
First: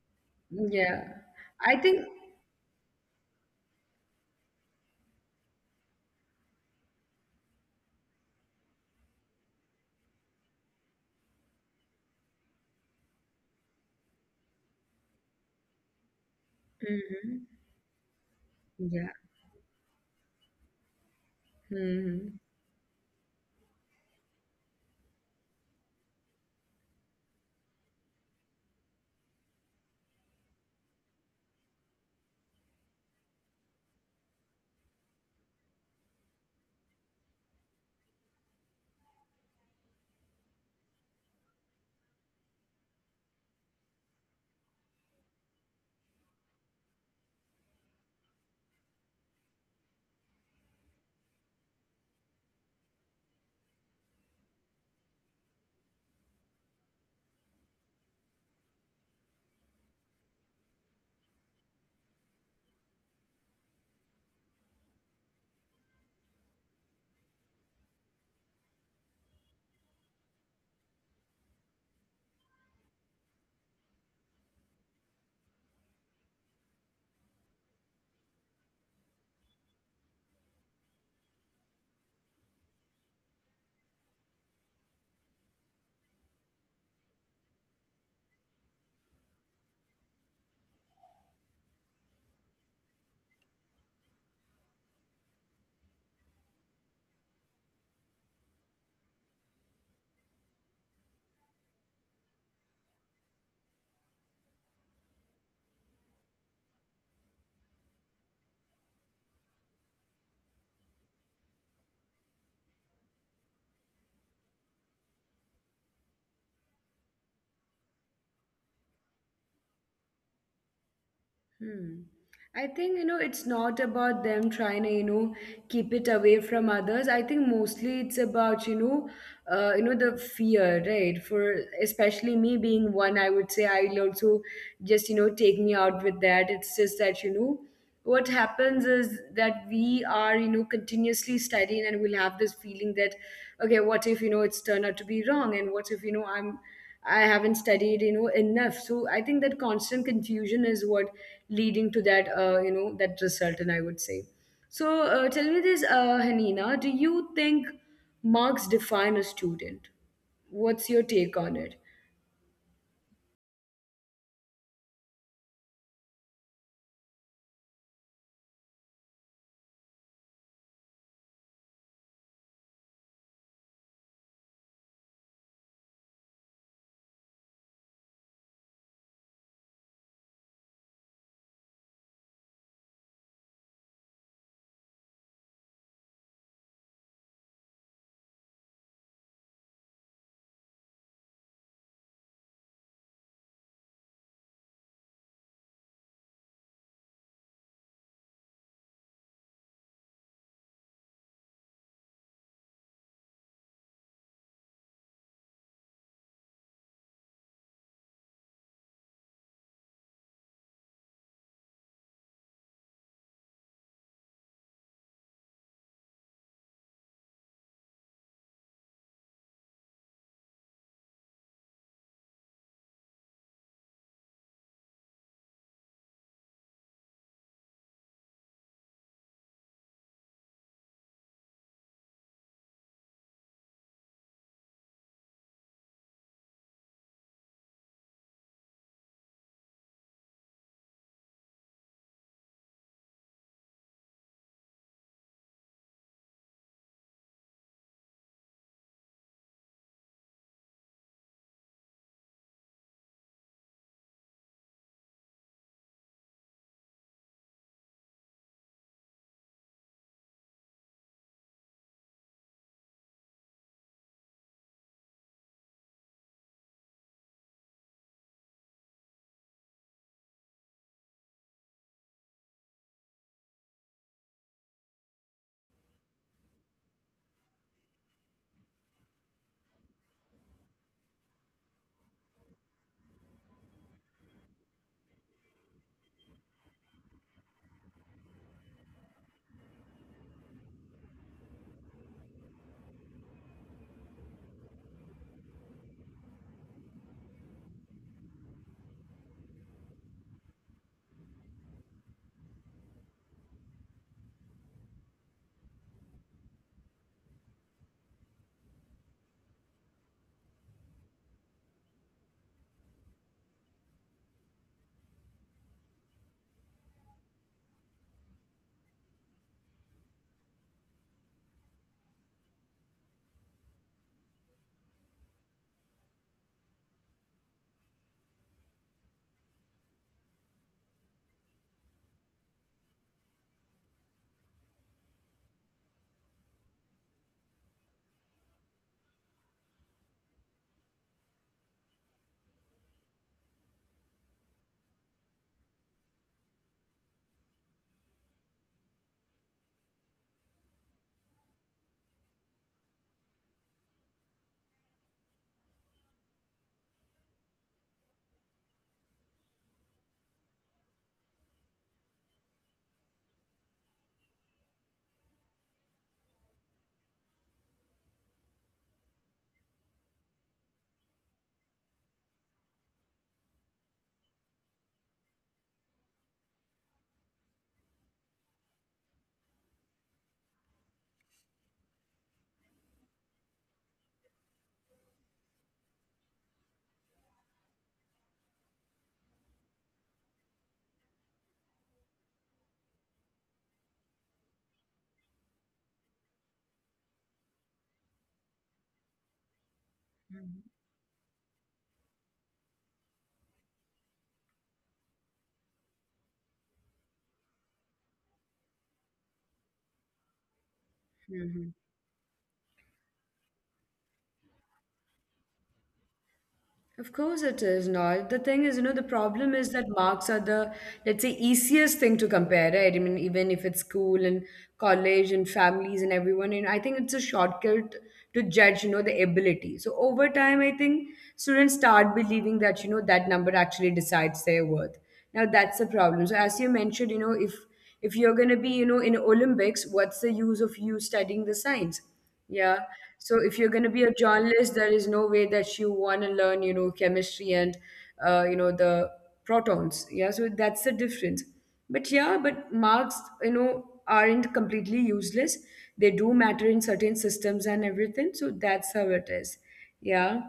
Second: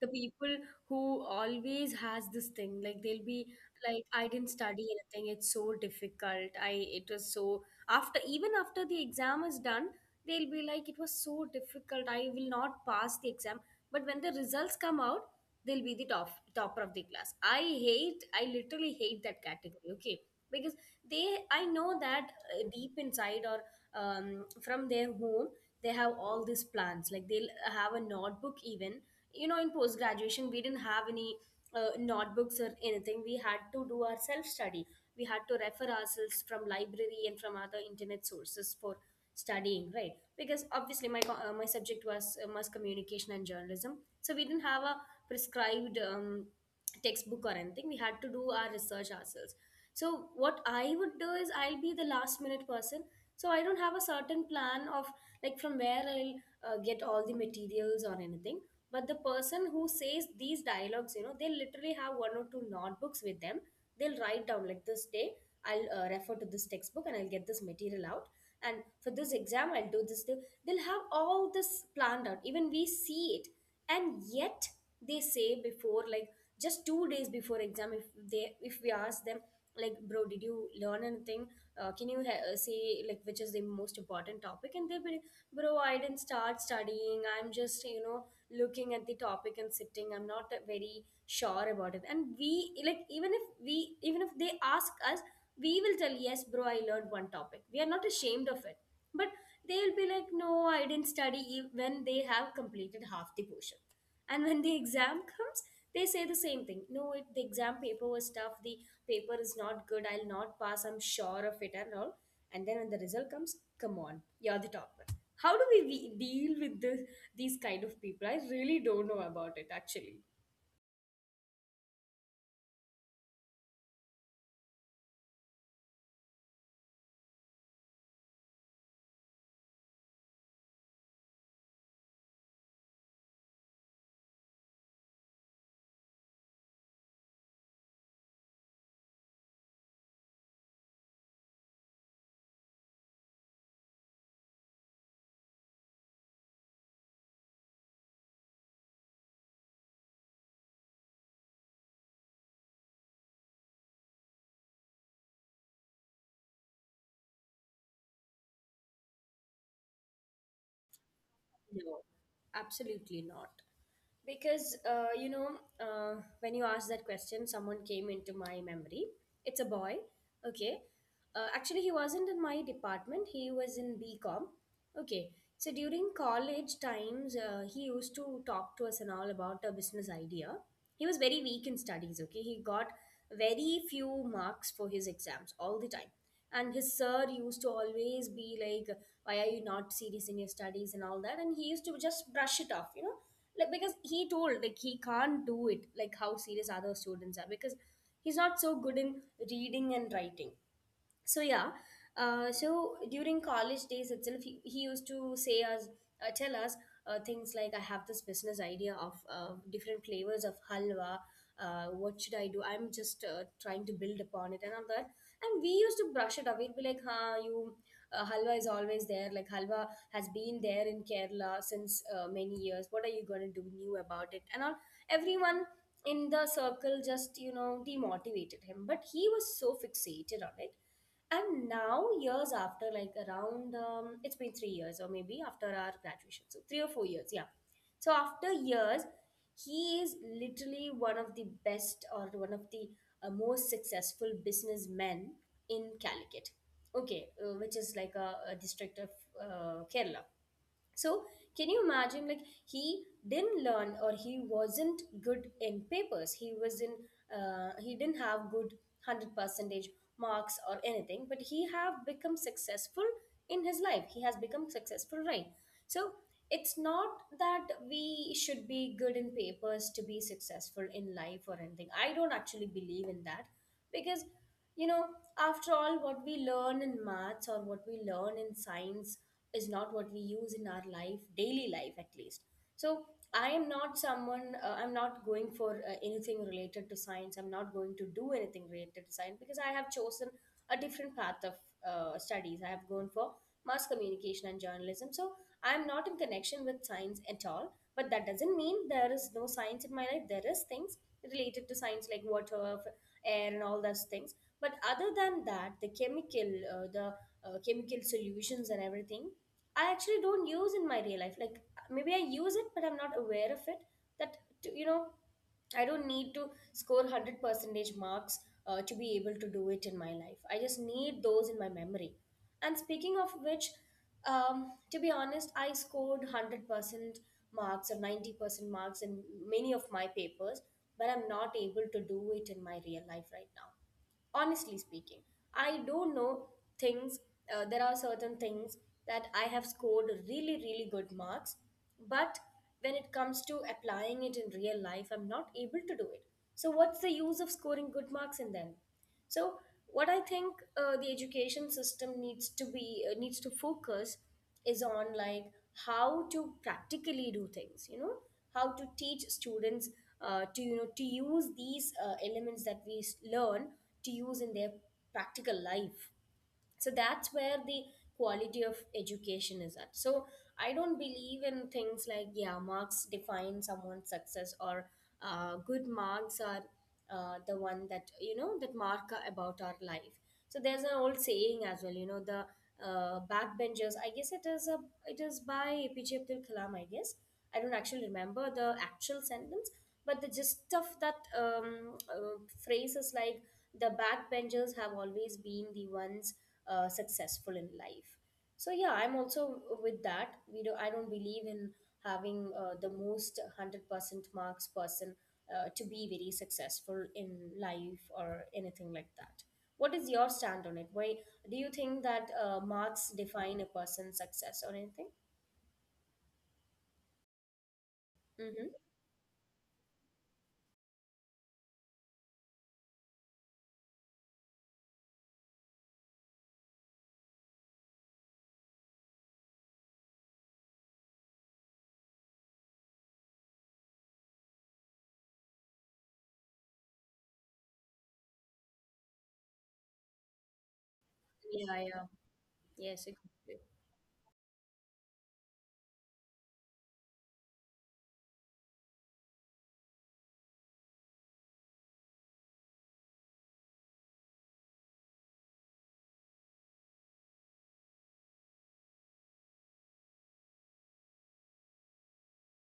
Speaker 2: The people
Speaker 1: yeah,
Speaker 2: who
Speaker 1: I
Speaker 2: always
Speaker 1: think,
Speaker 2: has this thing, like, they'll be like, I didn't study anything, it's so difficult. I It was so, after even after the exam is done, they'll be like, it was so difficult, I will not pass the exam. But when the results come out, they'll be the topper of the class.
Speaker 1: hmm,
Speaker 2: I hate, I literally
Speaker 1: yeah.
Speaker 2: hate that category, okay? Because they I know that,
Speaker 1: Hmm.
Speaker 2: deep inside, or from their home, they have all these plans. Like, they'll have a notebook even, you know. In post graduation we didn't have any notebooks or anything. We had to do our self study. We had to refer ourselves from library and from other internet sources for studying, right? Because obviously my my subject was mass communication and journalism, so we didn't have a prescribed textbook or anything. We had to do our research ourselves. So what I would do is, I'll be the last minute person. So I don't have a certain plan of, like, from where I'll get all the materials or anything. But the person who says these dialogues, you know, they literally have one or two notebooks with them. They'll write down, like, this day I'll refer to this textbook and I'll get this material out. And for this exam, I'll do this. They'll have all this planned out. Even we see it. And yet they say before, like, just 2 days before exam, if they if we ask them, like, bro, did you learn anything? Say, like, which is the most important topic? And they'll be like, bro, I didn't start studying. I'm just, you know, looking at the topic and sitting. I'm not very sure about it. And we, like, even if they ask us, we will tell, yes, bro, I learned one topic. We are not ashamed of it. But they'll be like, no, I didn't study when they have completed half the portion. And when the exam comes, they say the same thing. No, the exam paper was tough. The paper is not good. I'll not pass. I'm sure of it and all. And then when the result comes, come on, you're the topper. How do we deal with this these kind of people? I really don't know about it actually.
Speaker 1: Hmm. I think, you know, it's not about them trying to, you know, keep it away from others. I think mostly it's about, you know, the fear, right? For especially me being one, I would say I'll also just, you know, take me out with that. It's just that, you know, what happens is that we are, you know, continuously studying, and we'll have this feeling that, okay, what if, you know, it's turned out to be wrong, and what if, you know, I'm, I haven't studied, you know, enough. So I think that constant confusion is what leading to that, you know, that result. And I would say, so tell me this, Hanina, do you think marks define a student? What's your take on it?
Speaker 2: No, absolutely not. Because, you know, when you asked that question, someone came into my memory. It's a boy, okay? Actually, he wasn't in my department, he was in B Com. Okay, so during college times, he used to talk to us and all about a business idea. He was very weak in studies, okay? He got very few marks for his exams all the time. And his sir used to always be like, why are you not serious in your studies and all that? And he used to just brush it off, you know, like, because he told, like, he can't do it like how serious other students are, because he's not so good in reading and writing. So yeah, so during college days itself, he used to say us, tell us things like, "I have this business idea of different flavors of halwa. What should I do? I'm just trying to build upon it and all that." And we used to brush it away. We'd be like, "Huh, you halwa is always there. Like, halwa has been there in Kerala since many years. What are you going to do new about it?" And all everyone in the circle just, you know, demotivated him, but he was so fixated on it. And now, years after, like, around, it's been 3 years, or maybe after our graduation, so 3 or 4 years, yeah. So, after years, he is literally one of the best, or one of the most successful businessmen in Calicut, okay, which is like a district of Kerala. So, can you imagine? Like, he didn't learn, or he wasn't good in papers. He was in, he didn't have good 100 percentage marks or anything, but he have become successful in his life. He has become successful, right? So, it's not that we should be good in papers to be successful in life or anything. I don't actually believe in that, because, you know, after all, what we learn in maths or what we learn in science is not what we use in our life, daily life at least. So I am not someone, I'm not going for anything related to science. I'm not going to do anything related to science because I have chosen a different path of studies. I have gone for mass communication and journalism. So I am not in connection with science at all. But that doesn't mean there is no science in my life. There is things related to science, like water, air and all those things. But other than that, the chemical, the chemical solutions and everything, I actually don't use in my real life. Like, maybe I use it, but I'm not aware of it. That to, you know, I don't need to score 100 percentage marks to be able to do it in my life. I just need those in my memory. And speaking of which, to be honest, I scored 100% marks or 90% marks in many of my papers, but I'm not able to do it in my real life right now. Honestly speaking, I do know things. There are certain things that I have scored really really good marks, but when it comes to applying it in real life, I'm not able to do it. So what's the use of scoring good marks in them? So what I think, the education system needs to be needs to focus is on, like, how to practically do things. You know, how to teach students, to, you know, to use these elements that we learn, to use in their practical life. So that's where the quality of education is at. So I don't believe in things like, yeah, marks define someone's success, or good marks are the one that, you know, that mark about our life. So there's an old saying as well, you know, the backbenchers, I guess. It is by APJ Abdul Kalam, I guess. I don't actually remember the actual sentence, but the gist of that uh, phrase is like, the backbenchers have always been the ones successful in life. So yeah, I'm also with that. We do I don't believe in having the most 100% marks person to be very successful in life or anything like that. What is your stand on it? Why do you think that
Speaker 1: Mhm.
Speaker 2: marks define a person's success or anything?
Speaker 1: Of course it
Speaker 2: Mm-hmm.
Speaker 1: is not. The thing is, you know, the problem is that marks are the, let's say, easiest thing to compare, right? I mean, even if it's school and college and families and everyone, and I think it's a shortcut to judge, you know, the ability. So over time, I think students start believing that, you know, that number actually decides their worth. Now that's the problem. So as you mentioned, you know, if you're gonna be, you know, in Olympics, what's the use of you
Speaker 2: Yeah,
Speaker 1: studying the
Speaker 2: yeah.
Speaker 1: science?
Speaker 2: Yes,
Speaker 1: Yeah.
Speaker 2: exactly.
Speaker 1: So if you're going to be a journalist, there is no way that you want to learn, you know, chemistry and, you know, the protons. Yeah. So that's the difference. But yeah, but marks, you know, aren't completely useless. They do matter in certain systems and everything. So that's how it is. Yeah.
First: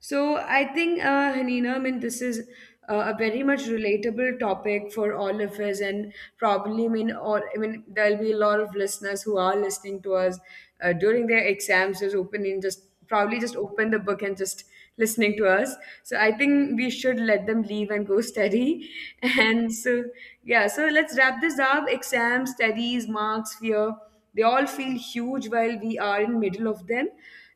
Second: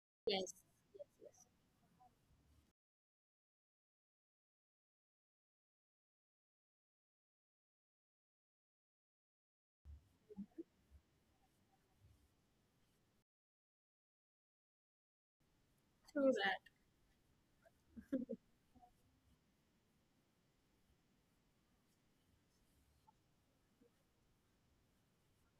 Speaker 1: So
Speaker 2: Yes,
Speaker 1: I think,
Speaker 2: yes, yes.
Speaker 1: Hanina, I mean, this is a very much relatable topic for all of us. And probably, I mean, all, I mean, there'll be a lot of listeners who are listening to us during their exams, just opening, just probably just open the book and just listening to us. So I think we should let them
Speaker 2: True
Speaker 1: leave
Speaker 2: that.
Speaker 1: and go study. And so, yeah, so let's wrap this up. Exams, studies, marks, fear, they all feel huge while we are in middle of them.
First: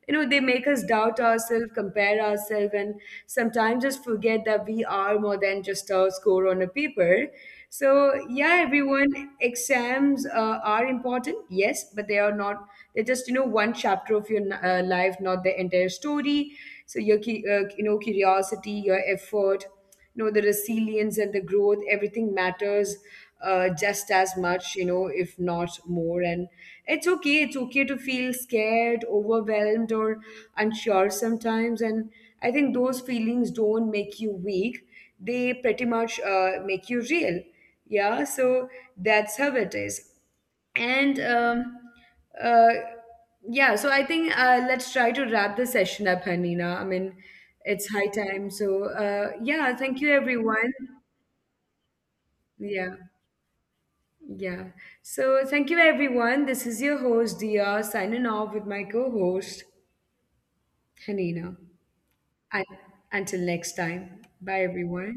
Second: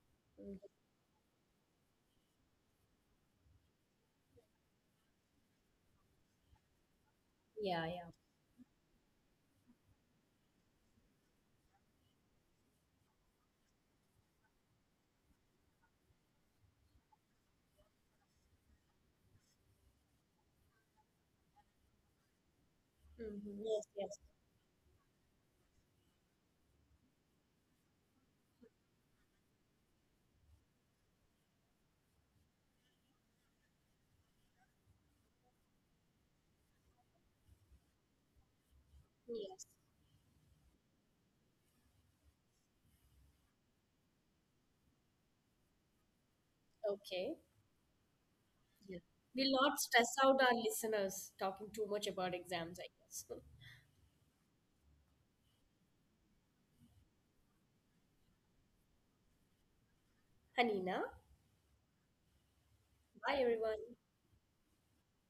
Speaker 1: You know, they
Speaker 2: Mhm.
Speaker 1: make us doubt ourselves, compare ourselves, and sometimes just forget that we are more than just a score on a paper.
Speaker 2: Yeah, yeah.
Speaker 1: So yeah, everyone, exams are important, yes, but they are not, they're just, you know, one chapter of your life, not the entire story. So your you know, curiosity, your effort, you know, the resilience and the growth, everything matters,
Speaker 2: Mm-hmm.
Speaker 1: just
Speaker 2: Yes,
Speaker 1: as
Speaker 2: yes,
Speaker 1: much, you know, if not more. And it's okay, it's okay to feel scared, overwhelmed, or unsure sometimes. And I think those feelings don't make you weak, they pretty much make you real. Yeah, so that's how it
Speaker 2: yes.
Speaker 1: is. And um, uh, yeah, so I think, let's try to wrap the session up, Hanina. I mean,
Speaker 2: Okay.
Speaker 1: it's high time. So
Speaker 2: Yeah.
Speaker 1: yeah,
Speaker 2: We'll
Speaker 1: thank
Speaker 2: not
Speaker 1: you
Speaker 2: stress out
Speaker 1: everyone.
Speaker 2: our listeners talking too much about exams, I
Speaker 1: Yeah,
Speaker 2: guess.
Speaker 1: yeah. So thank you everyone, this is your host Dia signing off with my co-host
Speaker 2: Hanina,
Speaker 1: Hanina, and
Speaker 2: bye
Speaker 1: until next
Speaker 2: everyone.
Speaker 1: time, bye everyone.